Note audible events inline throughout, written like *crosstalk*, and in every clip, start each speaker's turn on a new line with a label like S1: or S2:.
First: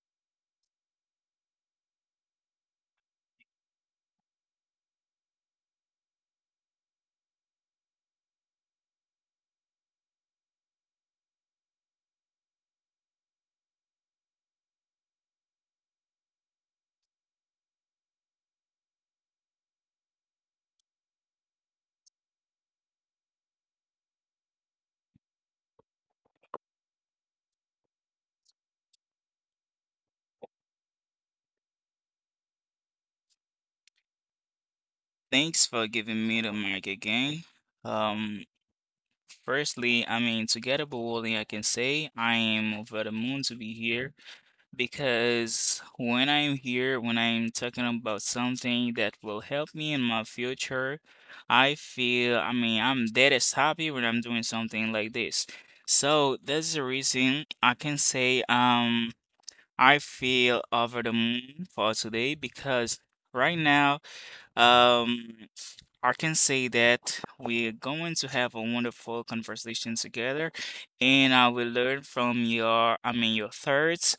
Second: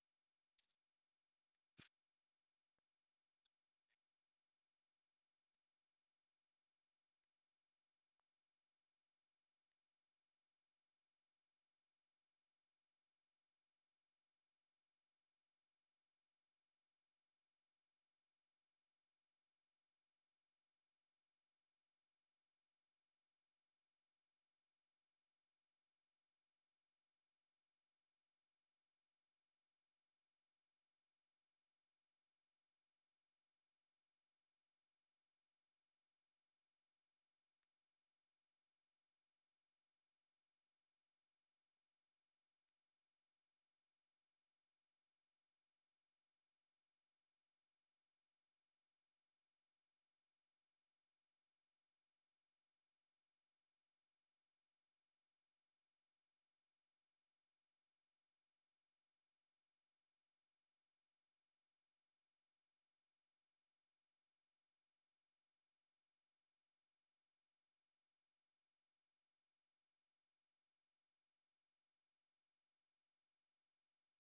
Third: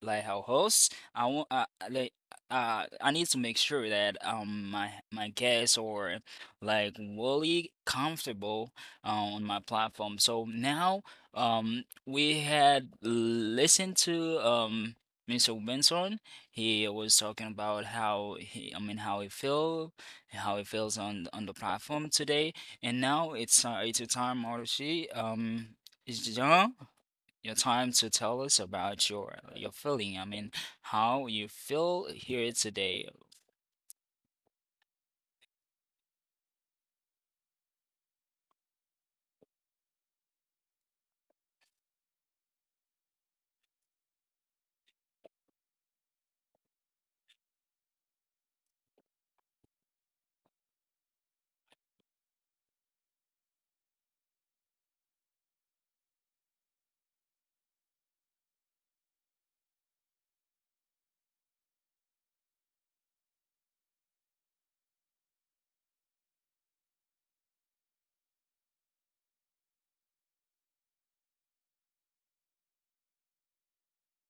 S1: our host, I want like I need to make sure that my guests or like really comfortable on my platform. So now we had listened to Mr. Benson. He was talking about how he how he feel how he feels on the platform today. And now it's a time, Marushi. Jean, your time to tell us about your feeling. I mean, how you feel here today.
S2: Thanks for giving me the mic again. Um, Firstly, I mean, together, but only I can say I am over the moon to be here because when I'm here, when I'm talking about something that will help me in my future, I feel, I mean, I'm dead as happy when I'm doing something like this. So that's the reason I can say, I feel over the moon for today because right now. Um, I can say that we're going to have a wonderful conversation together, and I will learn from your, I mean, your thoughts.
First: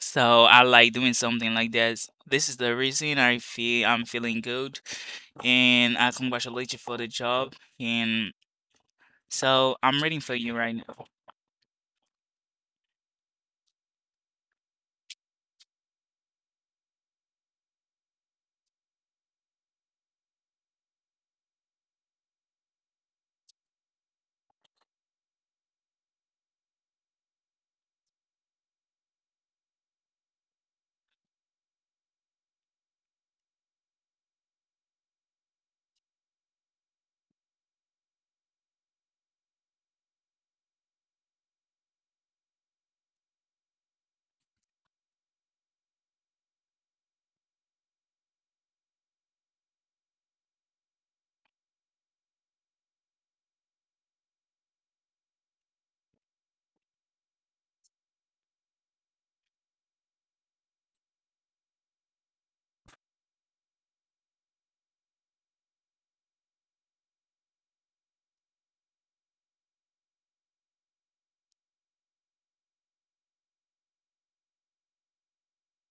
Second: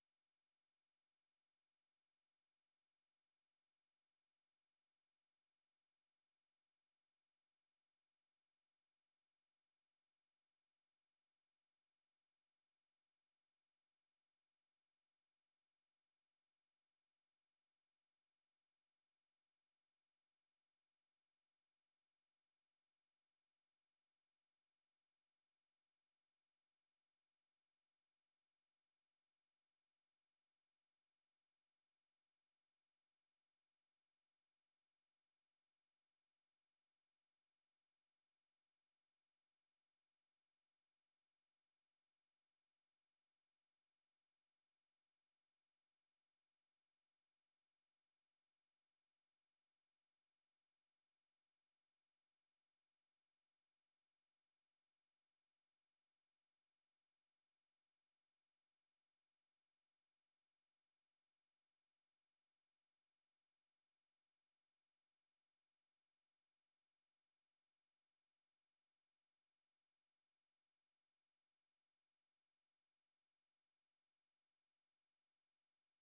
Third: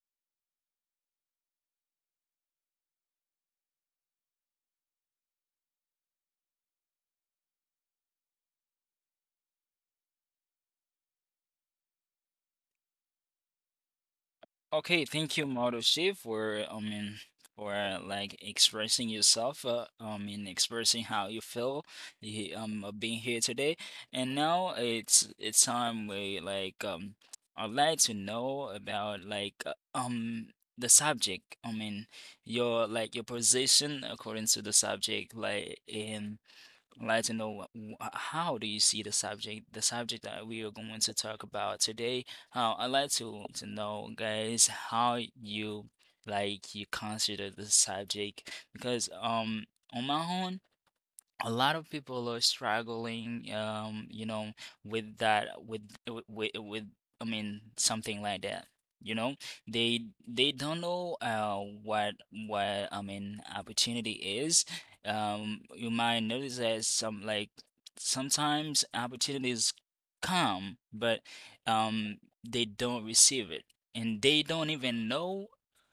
S2: So I like doing something like this. This is the reason I feel I'm feeling good, and I congratulate you for the job. And so I'm reading for you right now.
S1: Okay, thank you, Marushi, for for like expressing yourself. I mean, expressing how you feel of being here today. And now it's time we I'd like to know about like the subject. I mean, your like your position according to the subject, like in. Like to know how do you see the subject that we are going to talk about today. I'd like to know, guys, how you you consider the subject because on my own a lot of people are struggling with that with with I mean something like that, you know, they they don't know what opportunity is. Um you might notice that some like sometimes opportunities come but um they don't receive it, and they don't even know,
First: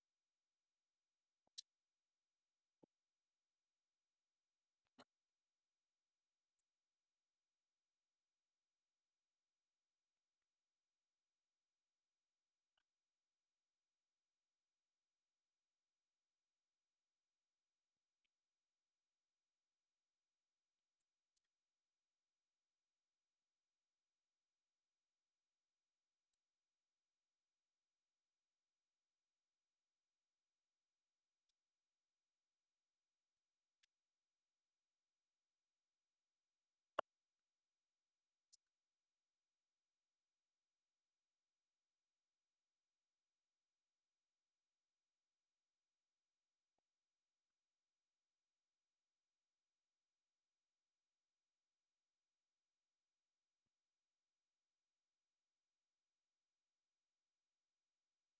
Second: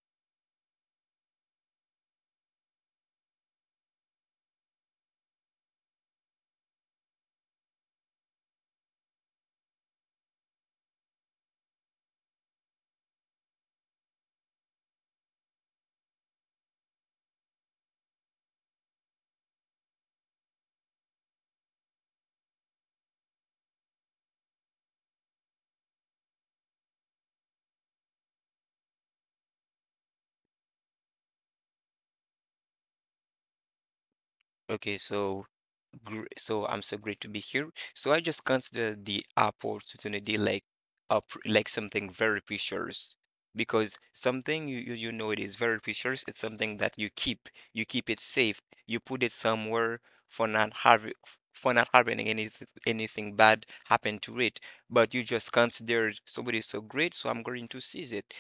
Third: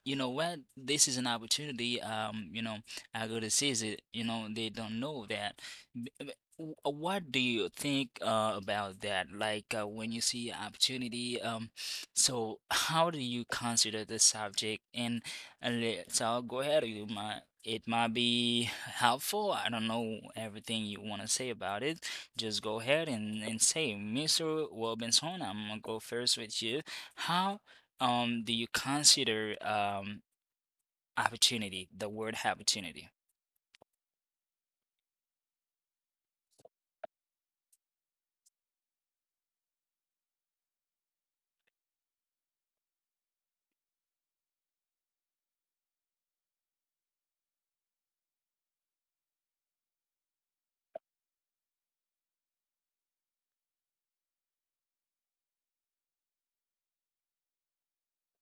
S1: you know, what this is. An opportunity, I gotta say, is it, you know? They don't know that. B- b- What do you think about that? Like when you see opportunity, so how do you consider the subject? And let's all go ahead. You might, it might be helpful. I don't know everything you want to say about it. Just go ahead and say, Mr. Robinson, I'm gonna go first with you. How do you consider opportunity, the word opportunity?
S3: Okay, so I'm so great to be here. So I just consider the opportunity like up like something very precious, because something you know it is very precious. It's something that you keep it safe. You put it somewhere for not having for not having anything bad happen to it. But you just consider somebody so great, so I'm going to seize it.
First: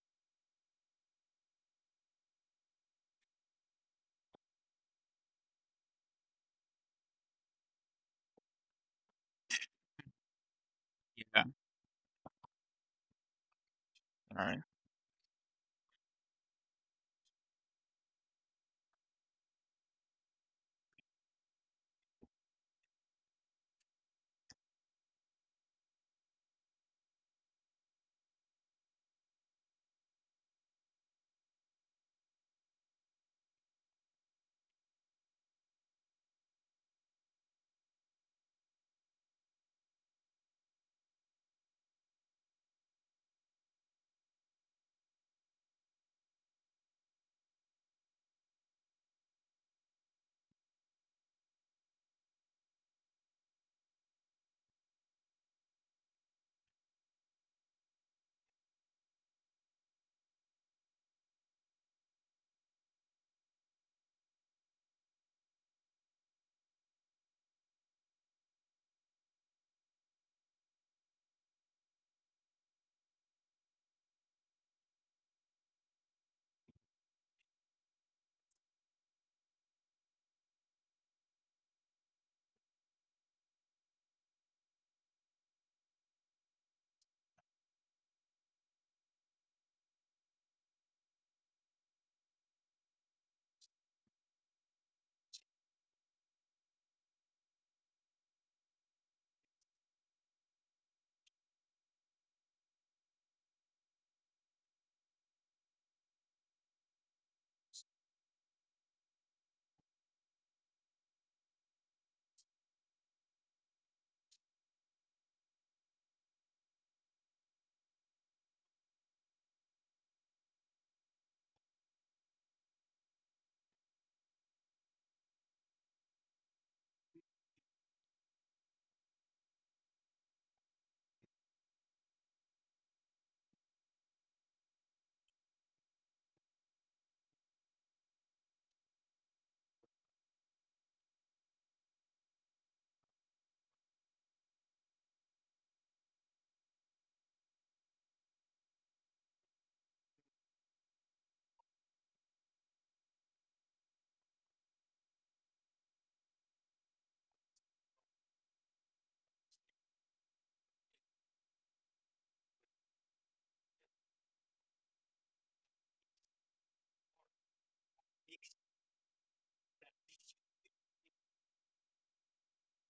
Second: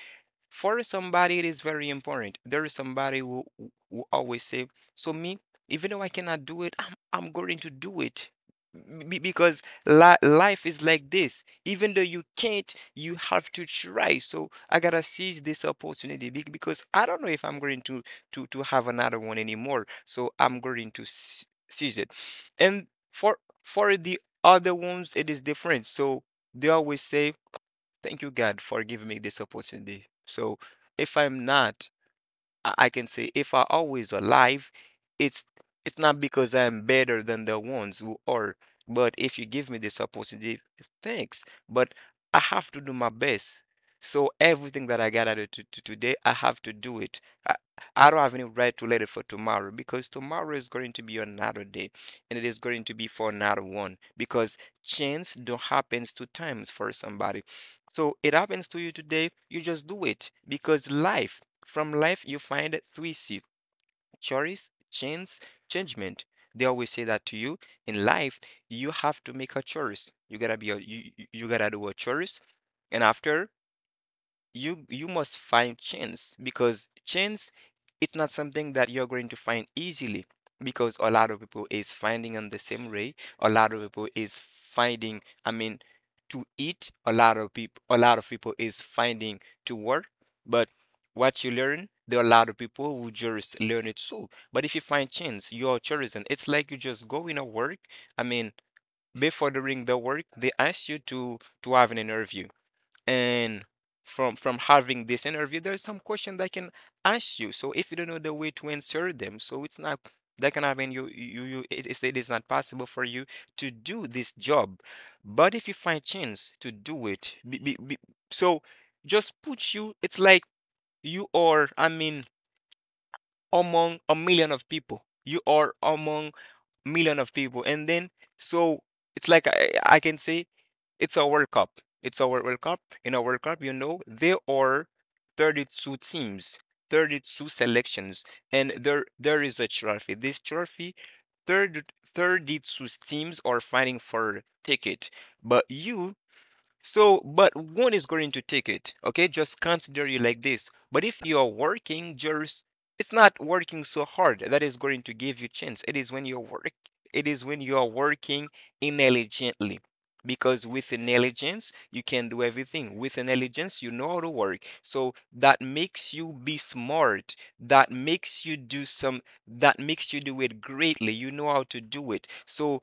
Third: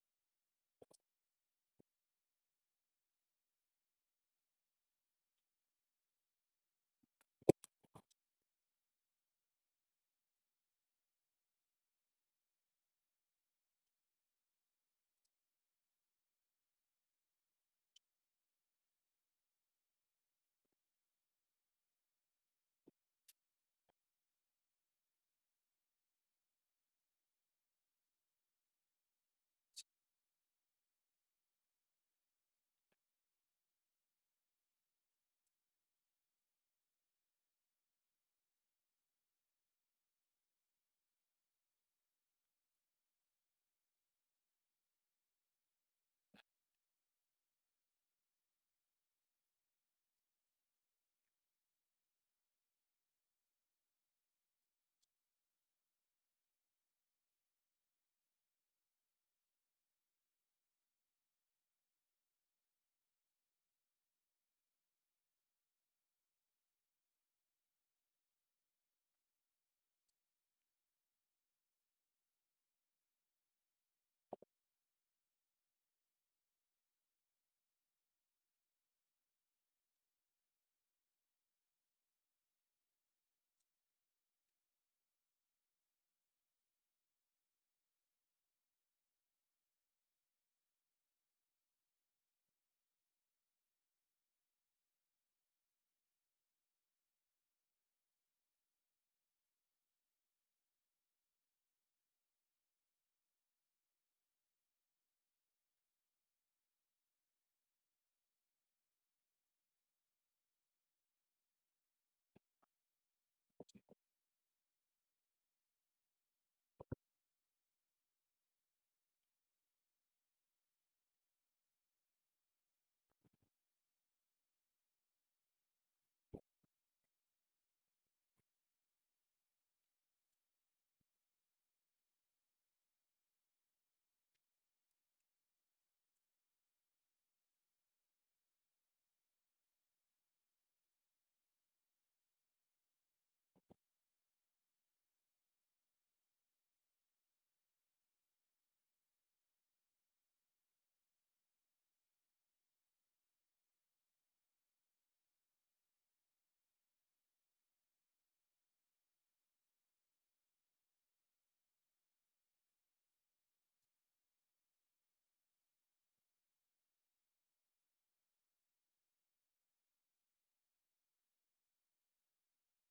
S3: For somebody it is very important. There is somebody who always say, so me, even though I cannot do it, I'm going to do it. Because life is like
S2: Yeah.
S3: this. Even though you can't, you have to try.
S2: All
S3: So
S2: right.
S3: I gotta seize this opportunity, because I don't know if I'm going to have another one anymore, so I'm going to seize it. And for the other ones it is different. So they always say, "Thank you, God, for giving me this opportunity." So if I'm not, I can say, if I always alive, it's it's not because I'm better than the ones who are. But if you give me this opportunity, thanks. But I have to do my best. So everything that I got out of to today, I have to do it. I, I don't have any right to let it for tomorrow, because tomorrow is going to be another day, and it is going to be for another one, because chance don't happens two times for somebody. So it happens to you today, you just do it, because life, from life, you find three C: choice, chance, judgment. They always say that to you. In life, you have to make a choice. You gotta be a you gotta do a choice. And after, you must find chance, because chance, it's not something that you're going to find easily, because a lot of people is finding on the same way. A lot of people is finding, I mean, to eat. A lot of people, a lot of people is finding to work. But what you learn, there are a lot of people who just learn it. So but if you find chance, you're chosen. It's like you just go in a work, I mean, before doing the work, they ask you to have an interview. And from having this interview, there's some question they can ask you. So if you don't know the way to answer them, so it's not, that can happen. It is not possible for you to do this job. But if you find chance to do it, so, just put you, it's like you are, I mean, among a million of people. You are among million of people. And then, so it's like I can say it's a World Cup. It's a World Cup. In a World Cup, you know, there are 32 teams, 32 selections, and there is a trophy. This trophy, 30 32 teams are fighting for ticket. But you, so, but one is going to take it. Okay, just consider you like this. But if you are working, just, it's not working so hard that is going to give you chance. It is when you work. It is when you are working intelligently. Because with intelligence, you can do everything. With intelligence, you know how to work. So that makes you be smart. That makes you do some, that makes you do it greatly. You know how to do it. So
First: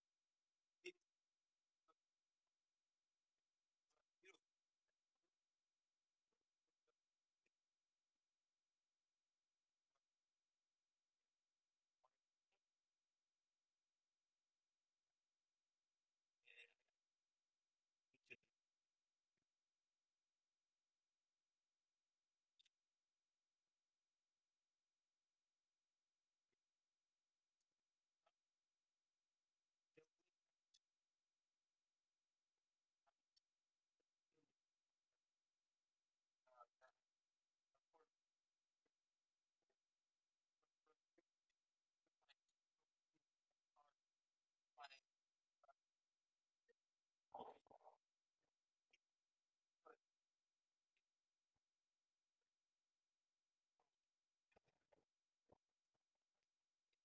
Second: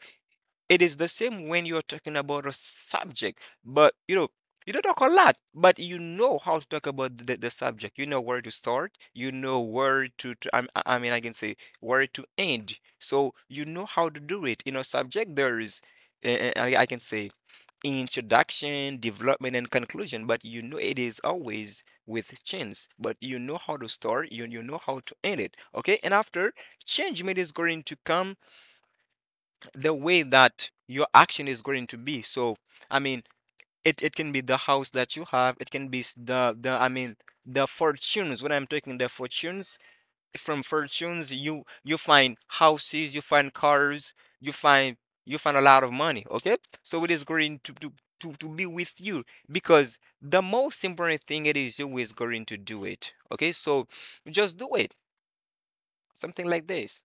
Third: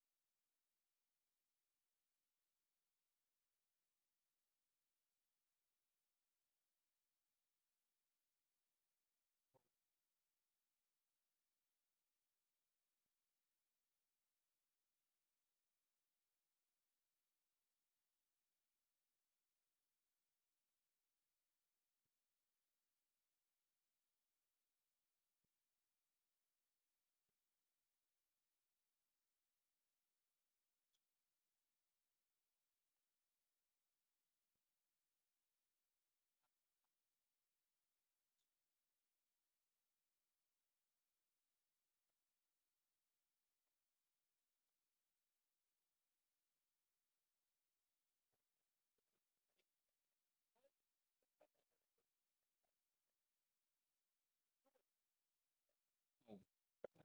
S3: it is the same when you're talking about a subject, but you know, you don't talk a lot, but you know how to talk about the subject. You know where to start, you know where to, I mean, I can say where to end. So you know how to do it. In a subject, there is, I can say, introduction, development, and conclusion, but you know it is always with change. But you know how to start, you know how to end it. Okay, and after, change made is going to come the way that your action is going to be. So, I mean, it can be the house that you have, it can be the I mean the fortunes. When I'm talking the fortunes, from fortunes you find houses, you find cars, you find you find a lot of money, okay? So it is going to be with you, because the most important thing, it is you is going to do it. Okay? So just do it. Something like this.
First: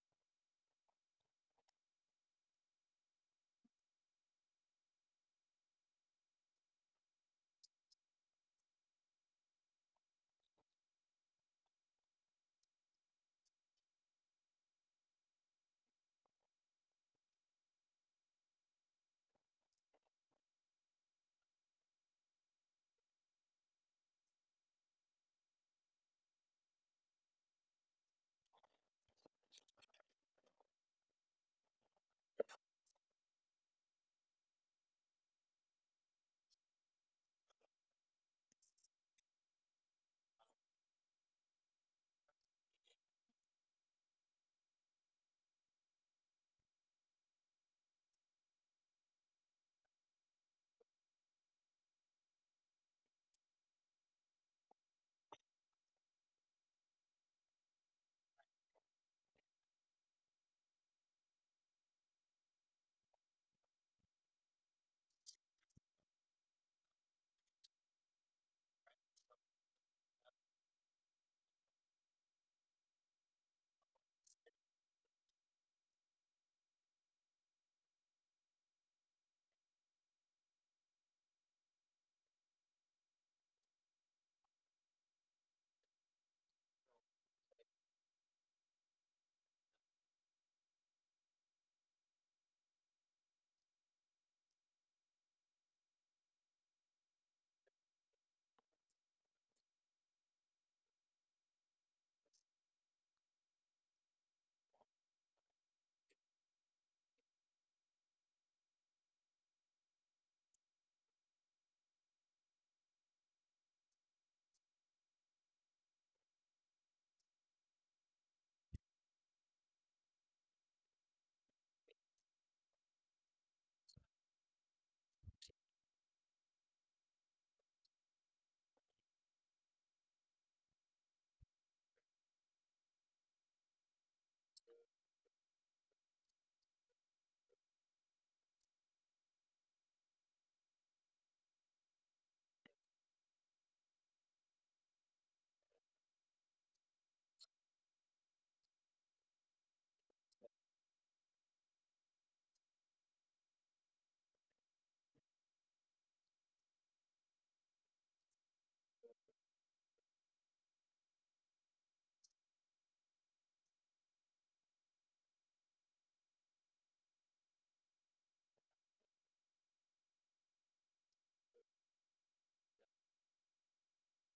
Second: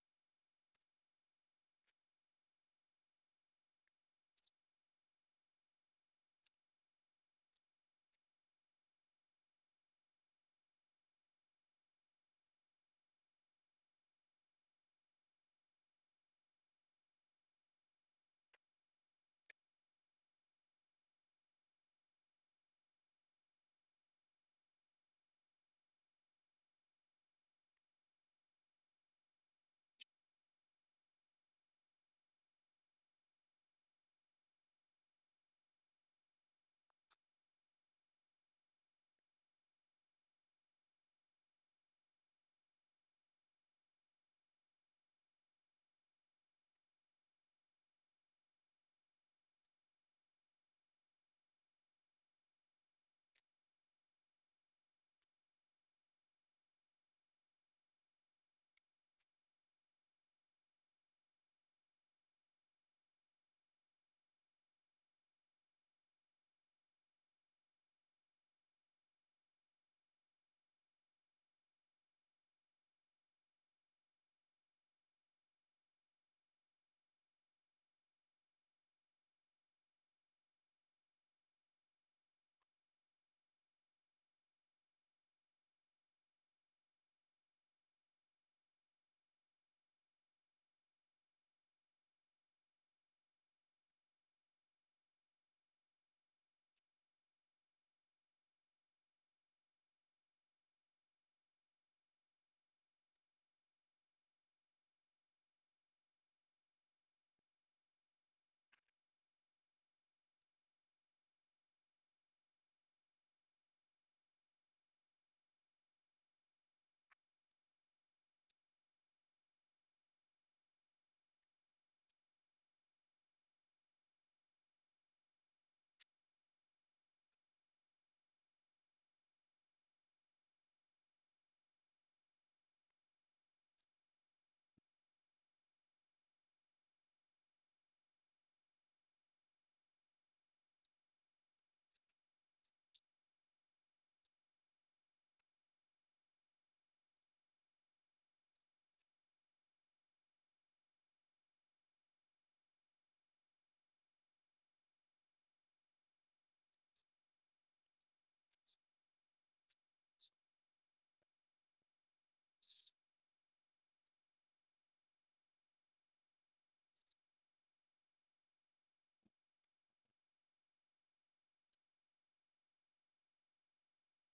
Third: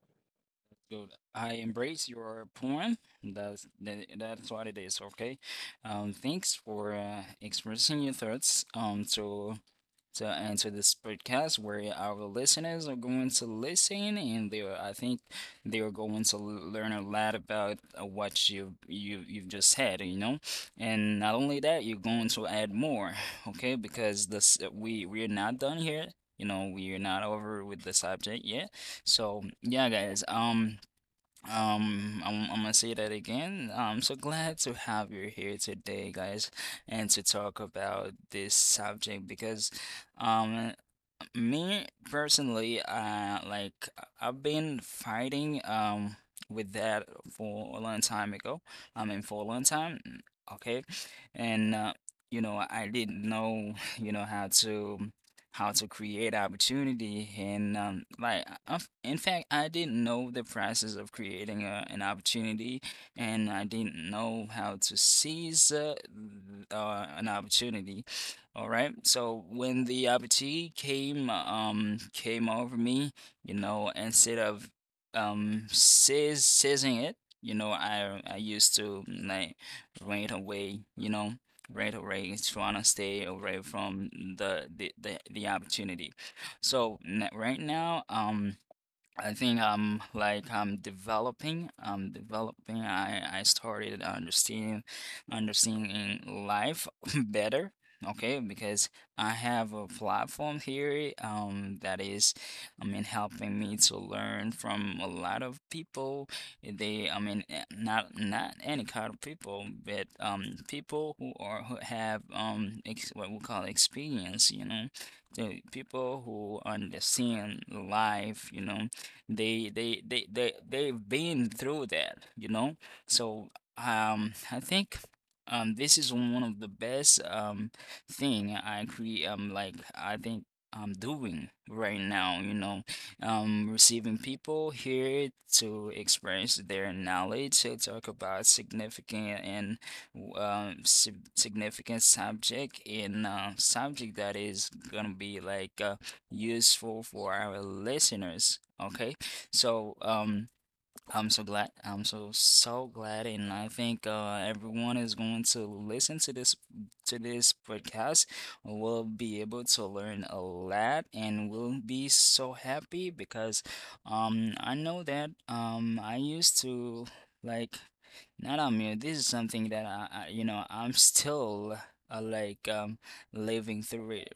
S1: Good. I embrace your point. That's that's what it is. Okay. Thanks for expressing your thoughts. So to answer this podcast where our listeners are going to listen, and they are, I think, they are going to learn a lot about what you you've just had, you know. And not only that, you're going to add more, okay? Because this we are not done here. You know, we are not over with the subject yet. So, yeah, guys. I'm gonna say that again. I'm so glad to have you here today, guys, and to talk about this subject because, um, me personally, like have been fighting with that for a long time ago. I mean, for a long time. Okay, and you know, I didn't know, *laughs* you know, how to create opportunity. And, like, I've- in fact, I didn't know the process of creating an opportunity, and I didn't know how to seize an opportunity. All right. So when the opportunity came came over me, you know, instead of seizing it, you know, I used to like run away, you know, run away, trying to stay away from the opportunity. So right now, um, I think I'm like I'm developing. I'm developing. I started understanding understanding life *laughs* better. Okay, because I have a platform here that is, I mean, helping me to learn from a lot of people. They, I mean, not any kind of people, but um, people who are who have ex- what we call experience. You know, the people who understand life. You know, they've been through that, you know. So, I think, this is one of the best thing I cre like I think I'm doing right now, you know, receiving people here to experience their knowledge, to talk about significant and significant subject in subject that is gonna be like useful for our listeners. Okay, so, I'm so glad. I'm so so glad, and I think everyone is going to listen to this podcast will be able to learn a lot and will be so happy because I know that I used to like not on me. This is something that I, you know, I'm *laughs* still like living through it,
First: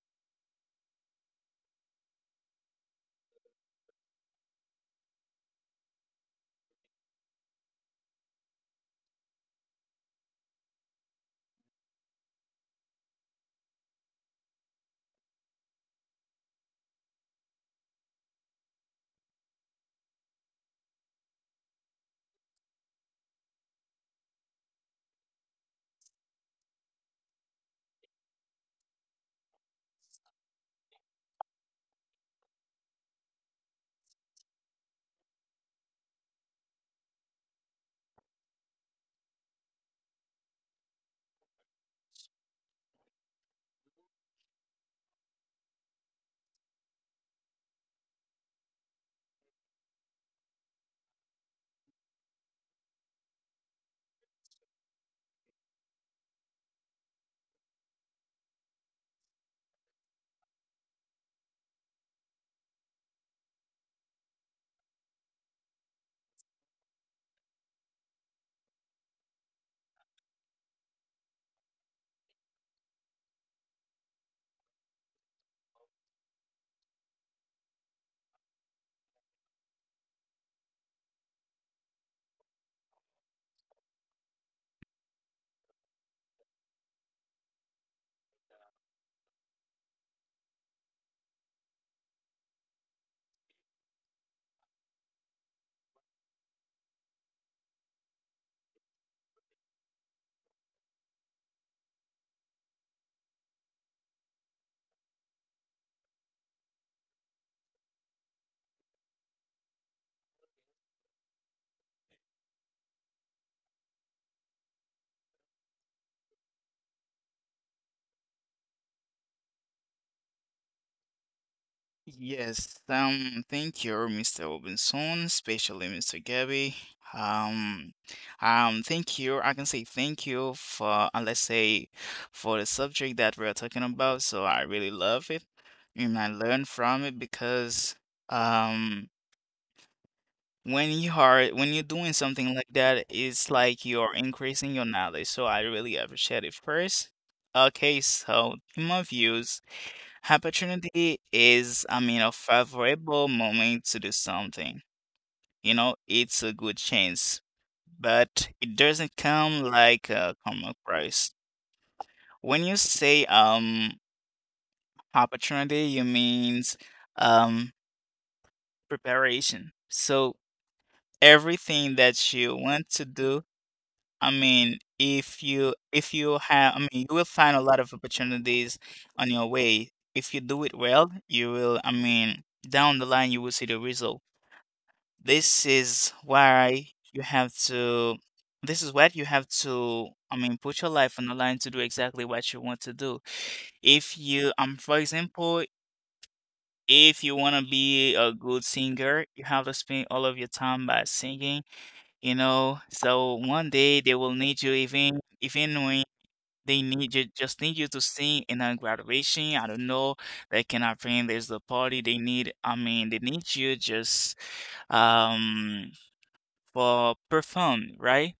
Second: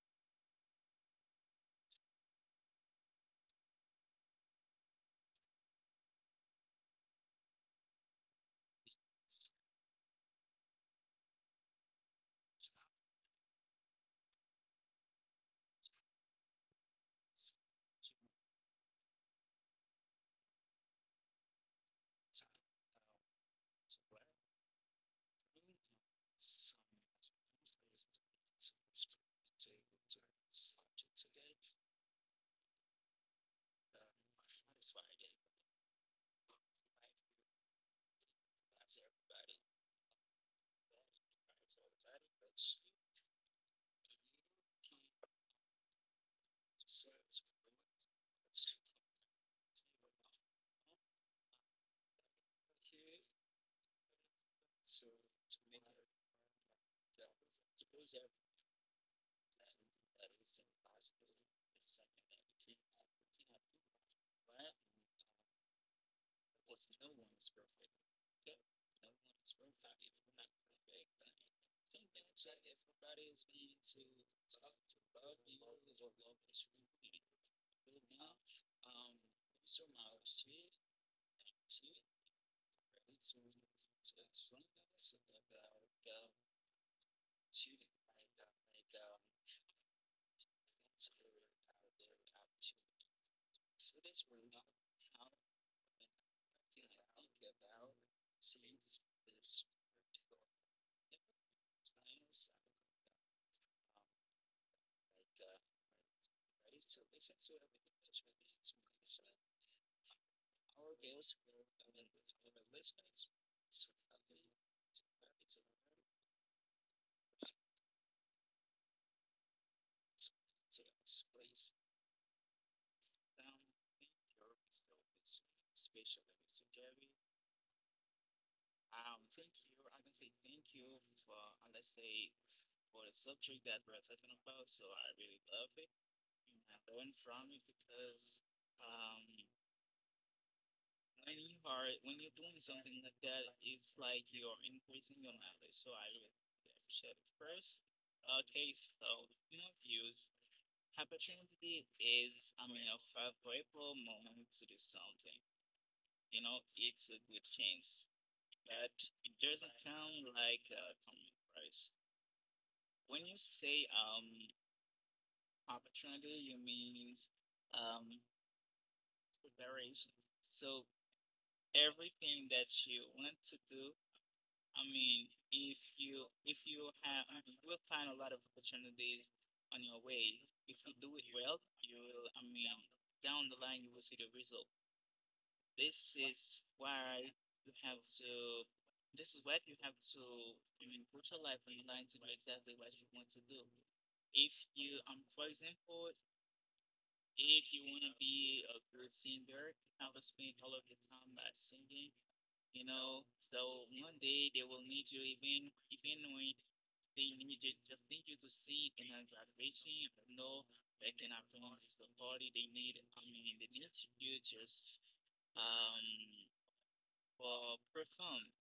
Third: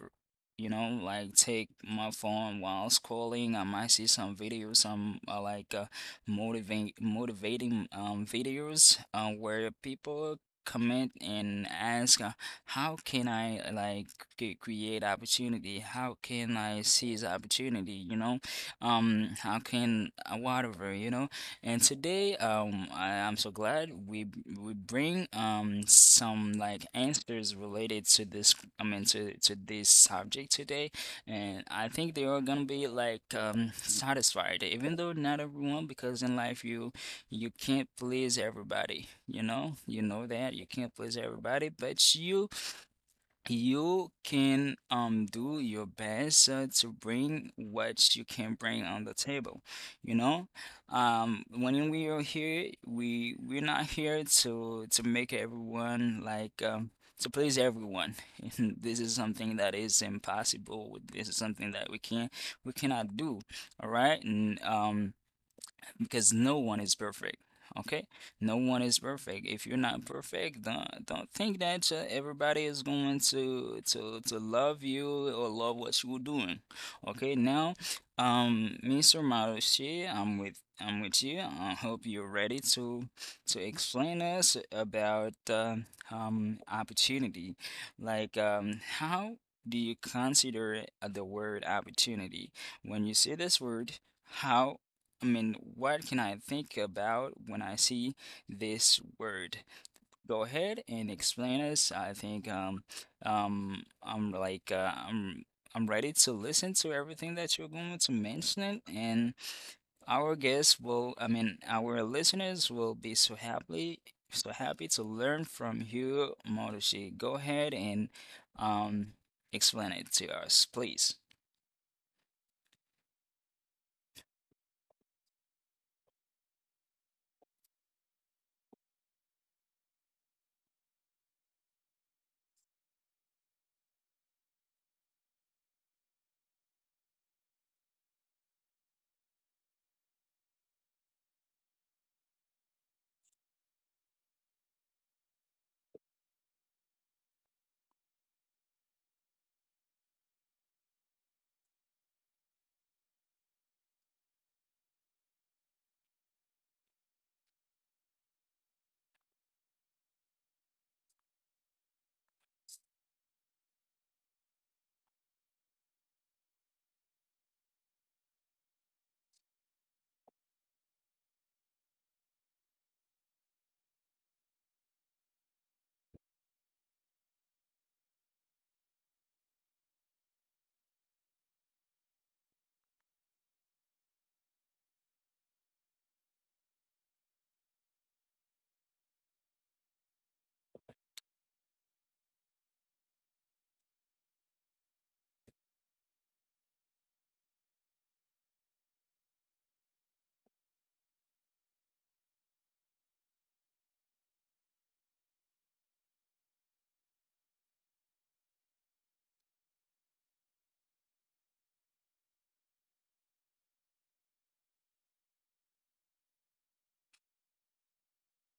S1: you know, like take my phone while scrolling I might see some videos, some like motivating motivating videos where people comment and ask how can I like create opportunity? How can I seize opportunity? You know, how can whatever, you know? And today, I'm so glad we we bring some like answers related to this. I mean, to this subject today, and I think they are gonna be like, satisfied, even though not everyone, because in life you you can't please everybody. You know that you can't please everybody, but you can do your best to bring what you can bring on the table, you know. When we are here, we're not here to make everyone like to please everyone. *laughs* This is something that is impossible. This is something that we can't we cannot do. All right, and um, because no one is perfect. Okay, no one is perfect. If you're not perfect, don't think that everybody is going to love you or love what you're doing. Okay, now, Mr. Marushi, I'm with you. I hope you're ready to explain us about opportunity, like how do you consider the word opportunity when you see this word? How, I mean, what can I think about when I see this word? Go ahead and explain us. I think I'm like I'm ready to listen to everything that you're going to mention, and our guests will, I mean, our listeners will be so happy to learn from you, Marushi. Go ahead and um explain it to us, please.
S2: Yes, thank you, Mr. Robinson, especially Mr. Gabby. Um, thank you. I can say thank you for, let's say, for the subject that we're talking about. So I really love it, and I learn from it because, um, when you're doing something like that, it's like you're increasing your knowledge. So I really appreciate it. First, okay, so in my views. Opportunity is, I mean, a favorable moment to do something. You know, it's a good chance, but it doesn't come like a common price. When you say opportunity, you means um preparation. So everything that you want to do, I mean, if you have, I mean, you will find a lot of opportunities on your way. If you do it well, you will, I mean, down the line you will see the result. This is why you have to, this is what you have to, I mean, put your life on the line to do exactly what you want to do. If you, for example, if you want to be a good singer, you have to spend all of your time by singing. So one day they will need you, even even when they need you, just need you to sing in a graduation. I don't know, they can happen. There's a party they need. I mean, they need you just um for perform, right?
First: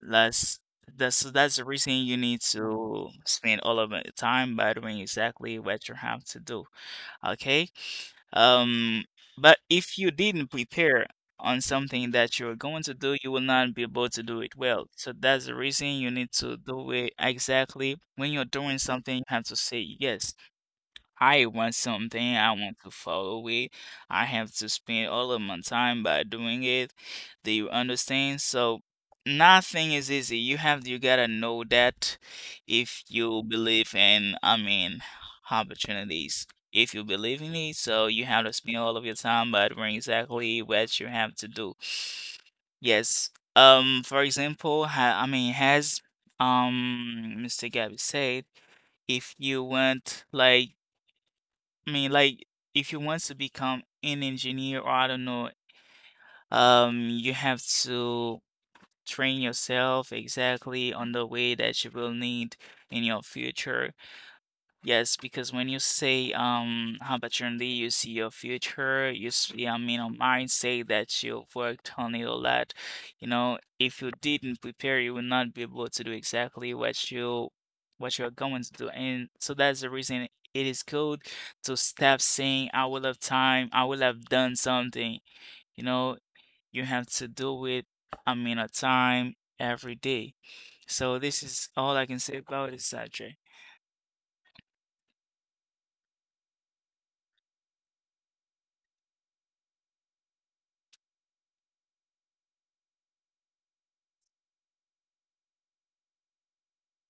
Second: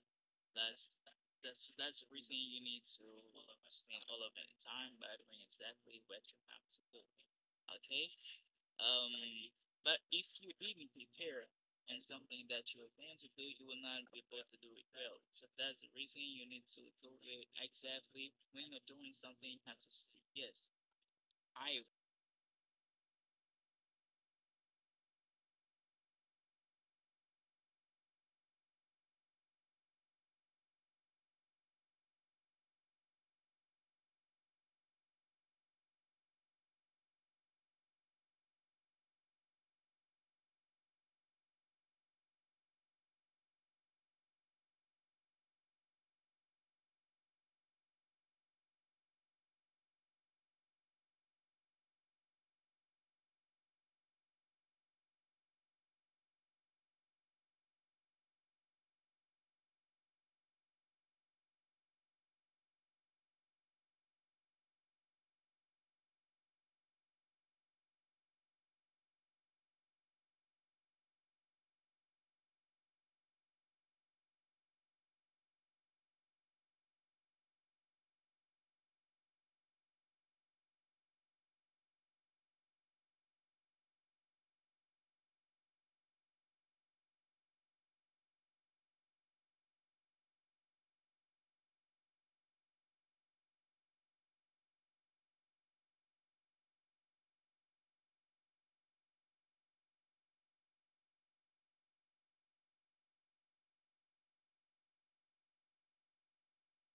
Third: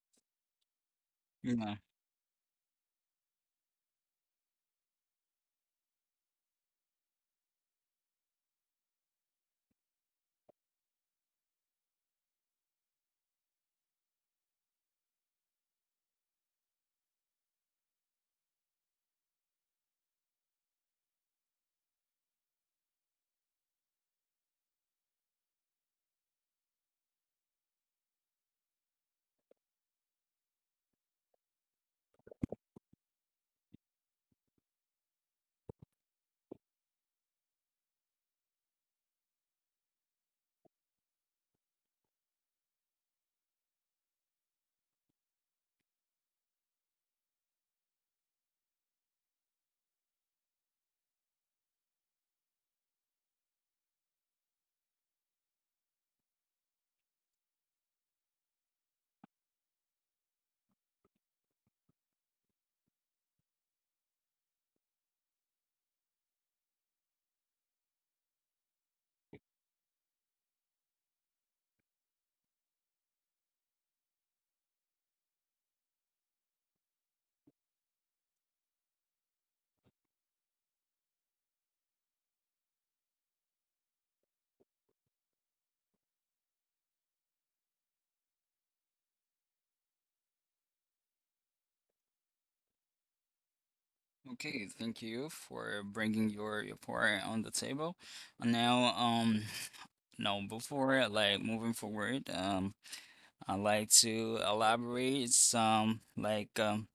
S2: That's that's the
S1: Yeah.
S2: reason you need to spend all of your time by doing exactly what you have to do. Okay? Um, but if you didn't prepare on something that you're going to do, you will not be able to do it well. So that's the reason you need to do it exactly. When you're doing something, you have to say yes. I want something I want to follow with. I have to spend all of my time by doing it. Do you understand? So nothing is easy. You gotta know that if you believe in, I mean, opportunities. If you believe in it, so you have to spend all of your time by doing exactly what you have to do. Yes. For example, ha I mean, has Mr. Gabby said if you want like I mean, like, if you want to become an engineer, or I don't know, you have to train yourself exactly on the way that you will need in your future. Yes, because when you say opportunity, you see your future, you see, I mean, a mindset that you've worked on it a lot. You know, if you didn't prepare, you will not be able to do exactly what you're going to do. And so that's the reason it is good to stop saying, I will have time, I will have done something. You know, you have to do it, I mean, a time every day. So this is all I can say about it, Sajay.
S1: Okay, thank you for bringing your part on the table. And now, now before like moving forward, I'd like to elaborate some like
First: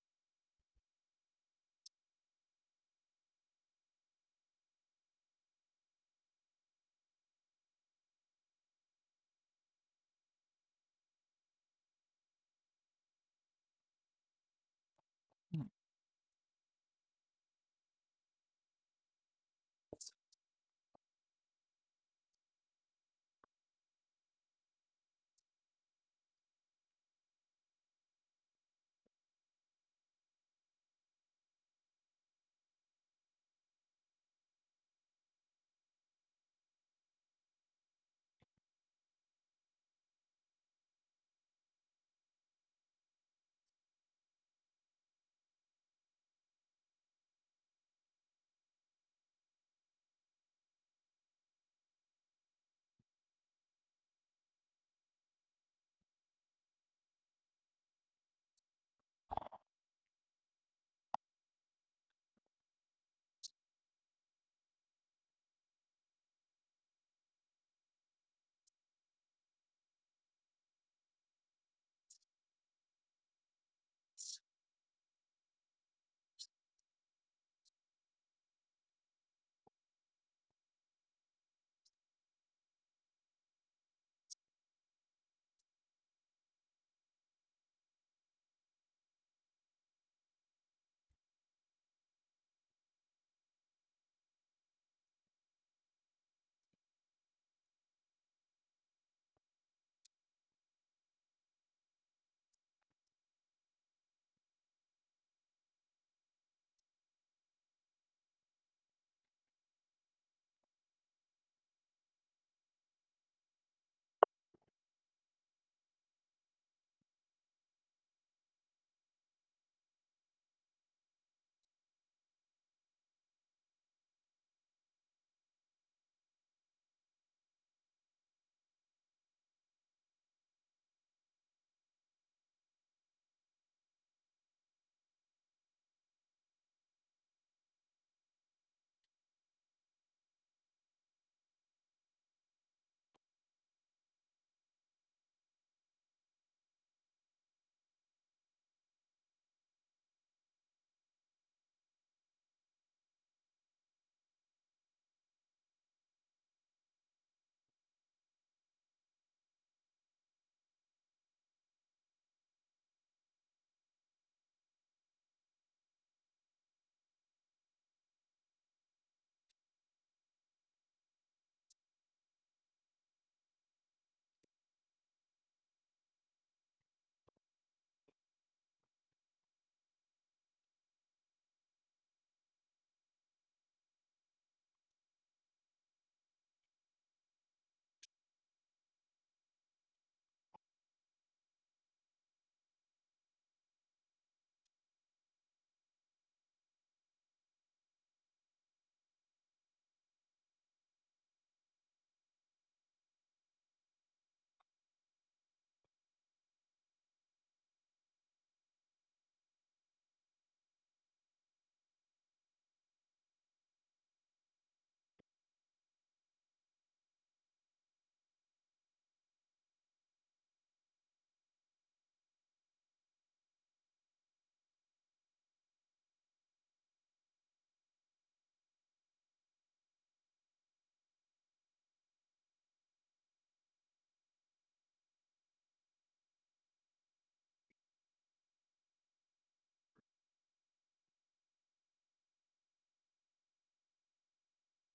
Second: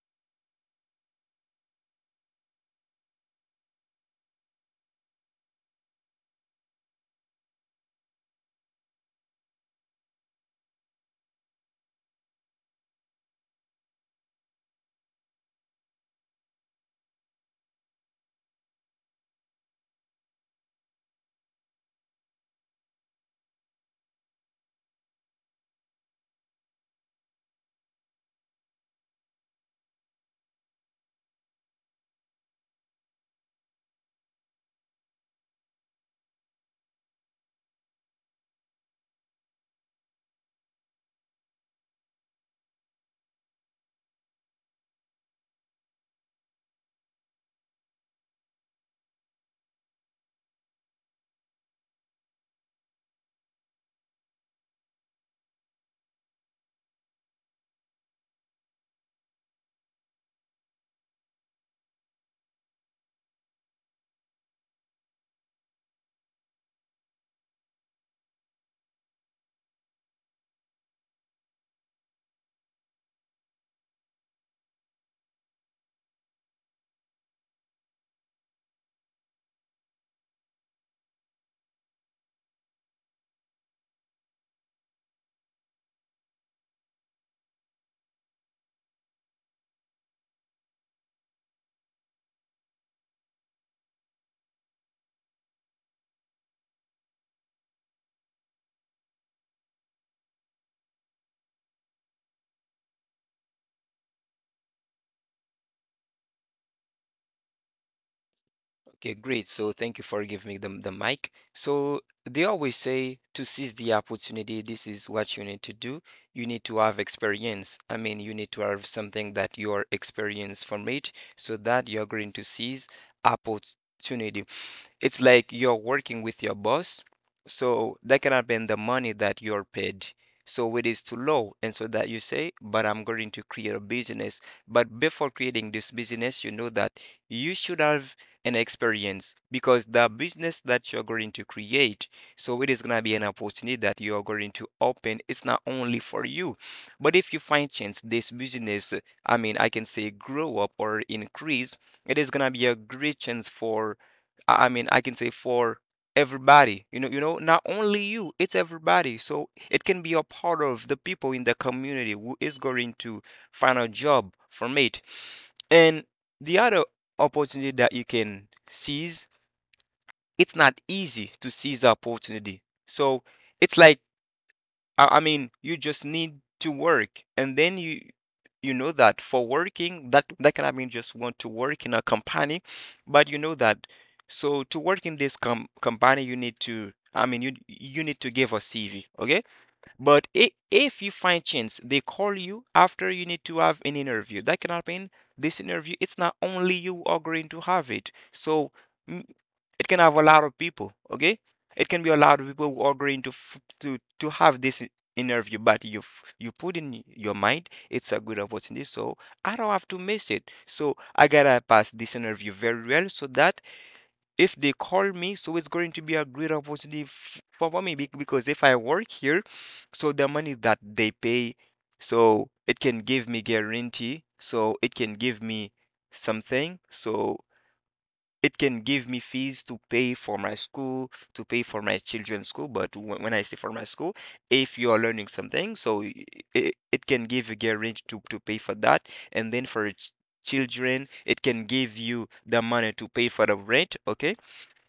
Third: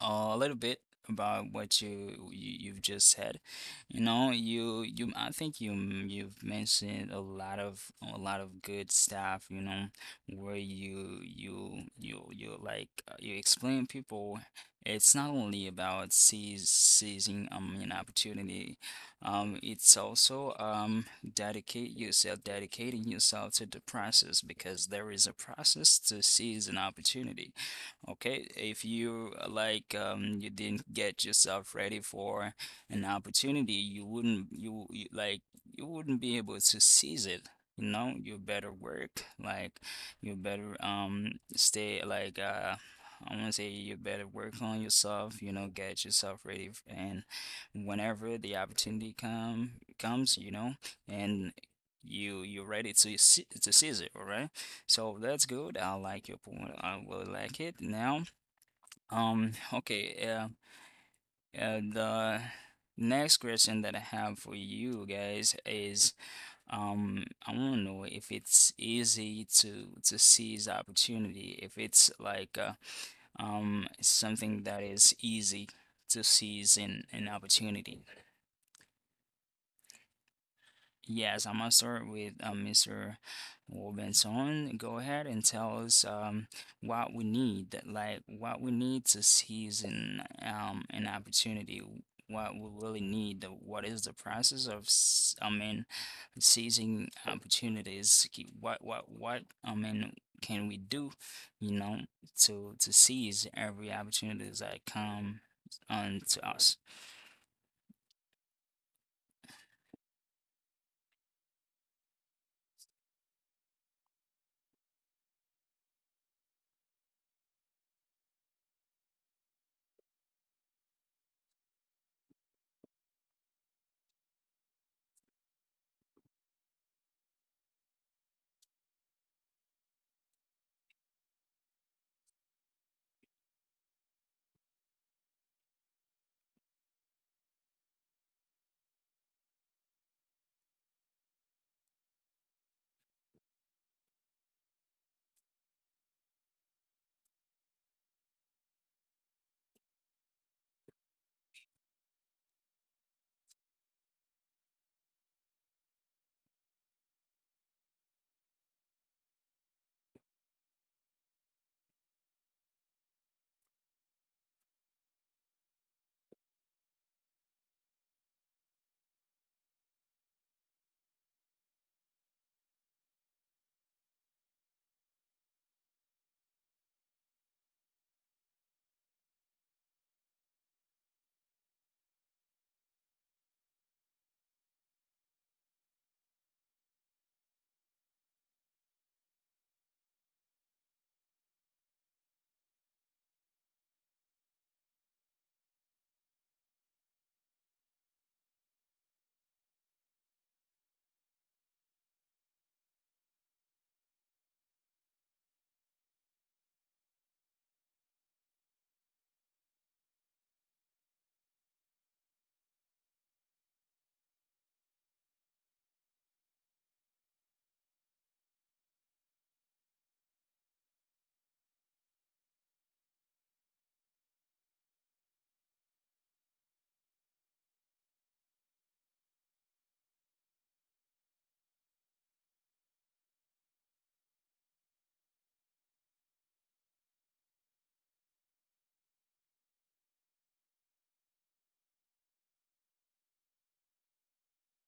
S1: a little bit about what you you've just said. You know, you, I think, you've mentioned a lot of good stuff, you know, where you like you explain people it's not only about seizing an opportunity, it's also dedicate yourself dedicating yourself to the process because there is a process to seize an opportunity. Okay, if you like you didn't get yourself ready for an opportunity, you like you wouldn't be able to seize it. You know, you better work, like you better stay like I want to say you better work on yourself, you know, get yourself ready, and whenever the opportunity comes, you know, and you you're ready to seize it, all right? So that's good. I like your point. I really like it. Now, okay, the next question that I have for you guys is, I want to know if it's easy to seize opportunity, if it's like something that is easy to seize in an opportunity. Yes, I'm gonna start with Mr. Robinson. Go ahead and tell us, what we need, like what we need to seize an opportunity. What we really need. What is the process of, I mean, seizing opportunities? What what? I mean, can we do, you know, to seize every opportunity that come onto us?
S3: Okay, great. So thank you for giving me the mic. So they always say, to seize the opportunity, this is what you need to do. You need to have experience. I mean, you need to have something that you are experienced from it, so that you're going to seize opportunity. It's like you're working with your boss, so that cannot be in the money that you're paid. So it is too low. And so that you say, but I'm going to create a business. But before creating this business, you know that you should have an experience, because the business that you're going to create, so it is going to be an opportunity that you're going to open. It's not only for you. But if you find chance this business, I mean, I can say grow up or increase, it is going to be a great chance for I mean, I can say for everybody, you know, not only you, it's everybody. So it can be a part of the people in the community who is going to find a job from it. And the other opportunity that you can seize, it's not easy to seize the opportunity. So it's like I mean, you just need to work, and then you know that for working, that can, I mean, just want to work in a company, but you know that. So to work in this company, you need to, I mean, you need to give a CV, okay? But if you find chance, they call you. After, you need to have an interview. That can happen. This interview, it's not only you agreeing to have it. So mm, it can have a lot of people. Okay, it can be a lot of people who are agreeing to to have this interview. But you you put in your mind, it's a good opportunity. So I don't have to miss it. So I gotta pass this interview very well, so that if they call me, so it's going to be a great opportunity for me, because if I work here, so the money that they pay, so it can give me guarantee, so it can give me something, so it can give me fees to pay for my school, to pay for my children's school. But when I say for my school, if you are learning something, so it can give a guarantee to pay for that. And then for children, it can give you the money to pay for the rent. Okay.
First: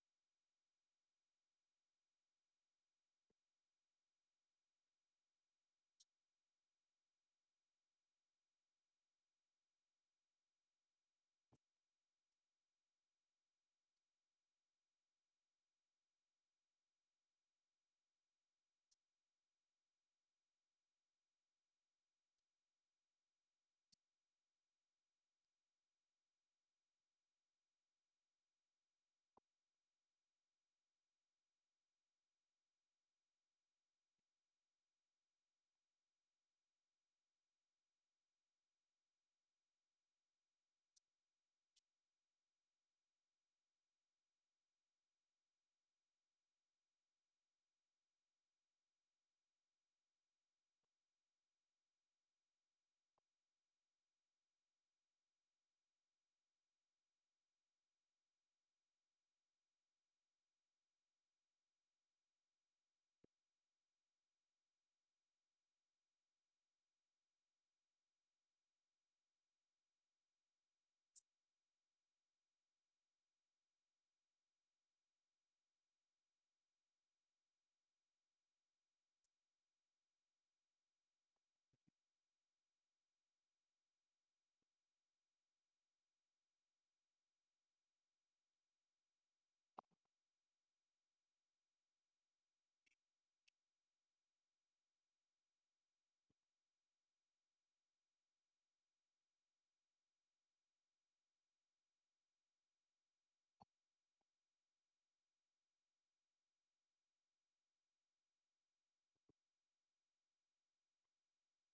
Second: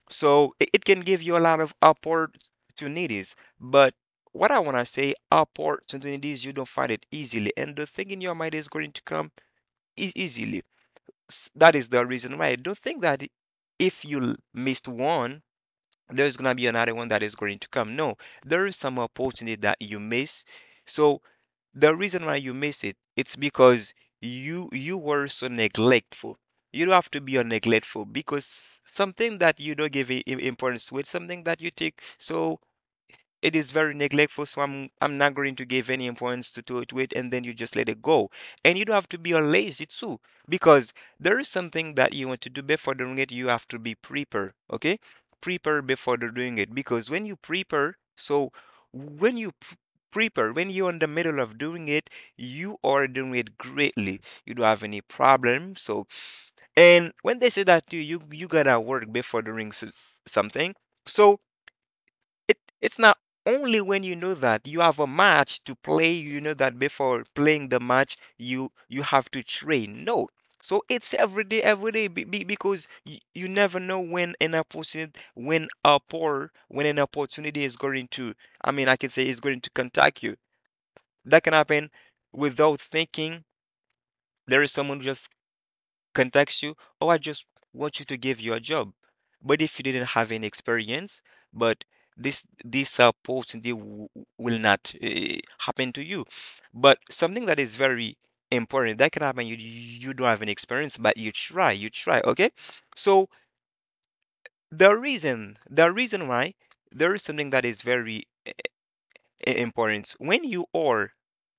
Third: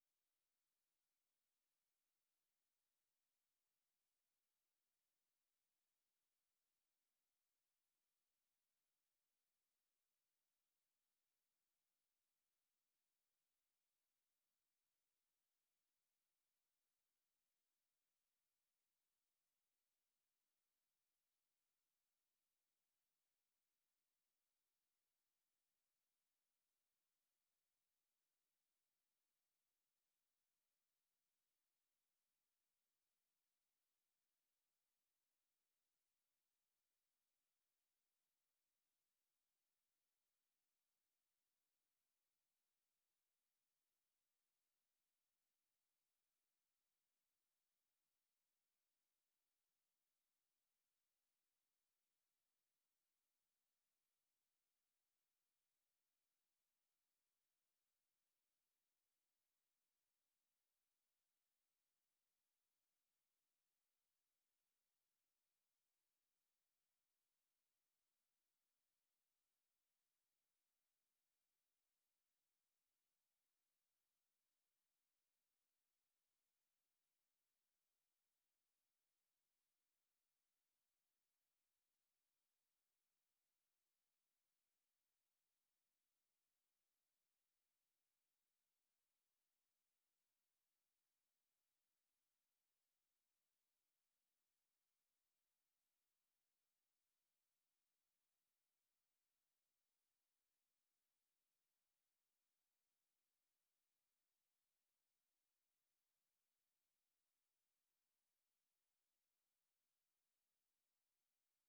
S3: So it can give you a lot of opportunities. But what I want to say, opportunities, you don't find it easily. And the thing in your mind is going to come is easily. That is the reason why I don't think that if you missed one, there's gonna be another one that is going to come. No, there is some opportunity that you miss. So the reason why you miss it, it's because you were so neglectful. You don't have to be a neglectful, because something that you don't give importance with, something that you take, so it is very neglectful, so i'm not going to give any importance to it, and then you just let it go. And you don't have to be all lazy too, because there is something that you want to do. Before doing it, you have to be prepared. Okay, prepare before doing it, because when you prepare, so when you prepare, when you're in the middle of doing it, you are doing it greatly. You don't have any problem. So and when they say that to you, you gotta work before doing something. So it it's not only when you know that you have a match to play. You know that before playing the match, you have to train. No. So it's every day, every day, because you never know when an opportunity, when a poor, when an opportunity is going to, I mean, I can say is going to contact you. That can happen without thinking. There is someone who just contacts you, "Oh, I just want you to give you a job." But if you didn't have any experience, but this post will not happen to you. But something that is very important that can happen. You don't have any experience, but you try, you try. Okay, so the reason why there is something that is very importance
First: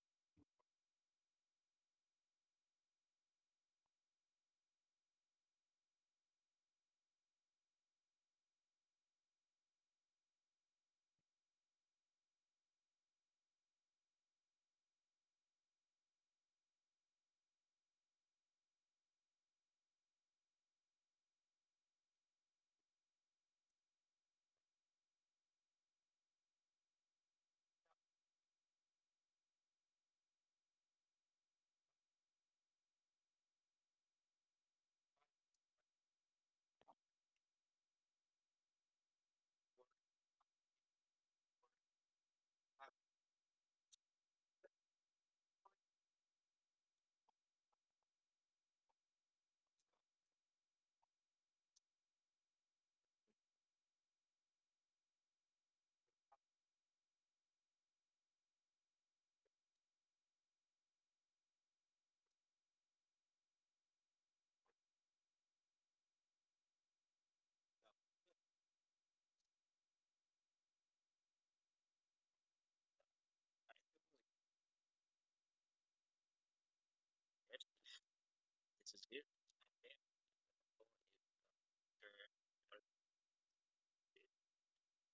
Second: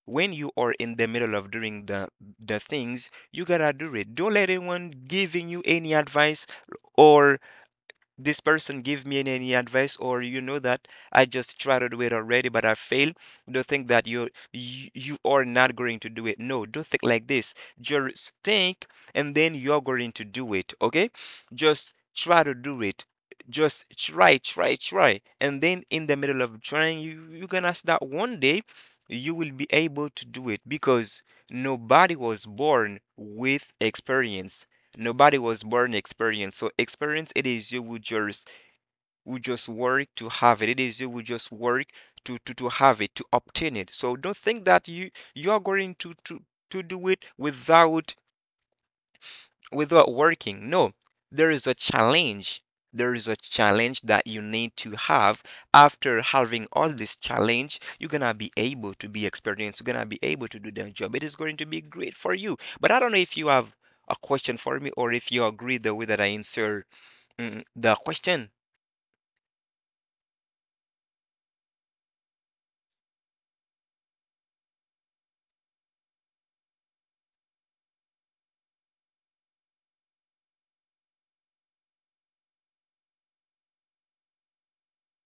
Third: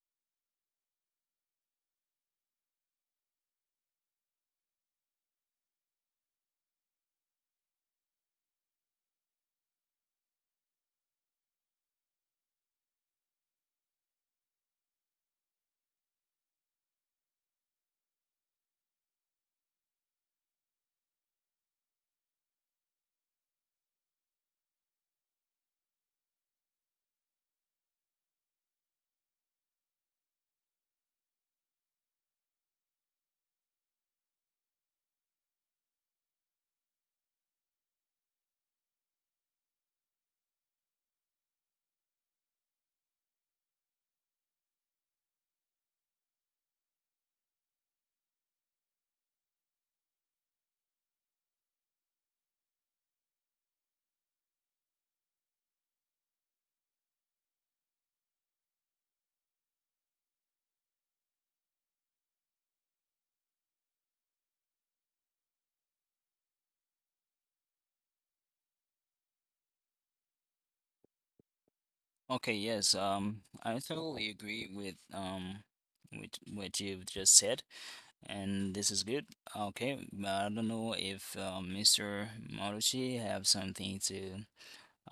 S3: when you are in the middle of doing the things you gotta do it, don't let anyone giving you any advice, or this person give me any advice, or you know that I just tried to do it already but I failed, don't think that you are not going to do it. No, don't think like this. Just think and then you're going to do it, okay? Just try to do it. Just try, try, try. And then in the middle of trying, you're gonna start one day you will be able to do it because nobody was born with experience. Nobody was born experienced. So experience, it is you who just work to have it. It is you who just work to have it, to obtain it. So don't think that you are going to to do it without without working. No, there is a challenge. There is a challenge that you need to have. After having all this challenge, you're gonna be able to be experienced. You're gonna be able to do that job. It is going to be great for you. But I don't know if you have a question for me or if you agree the way that I answer the question.
S1: Okay, yes, I totally agree with what you've just said, and this is good. Okay, but I don't know if, Mr. Marucci have something to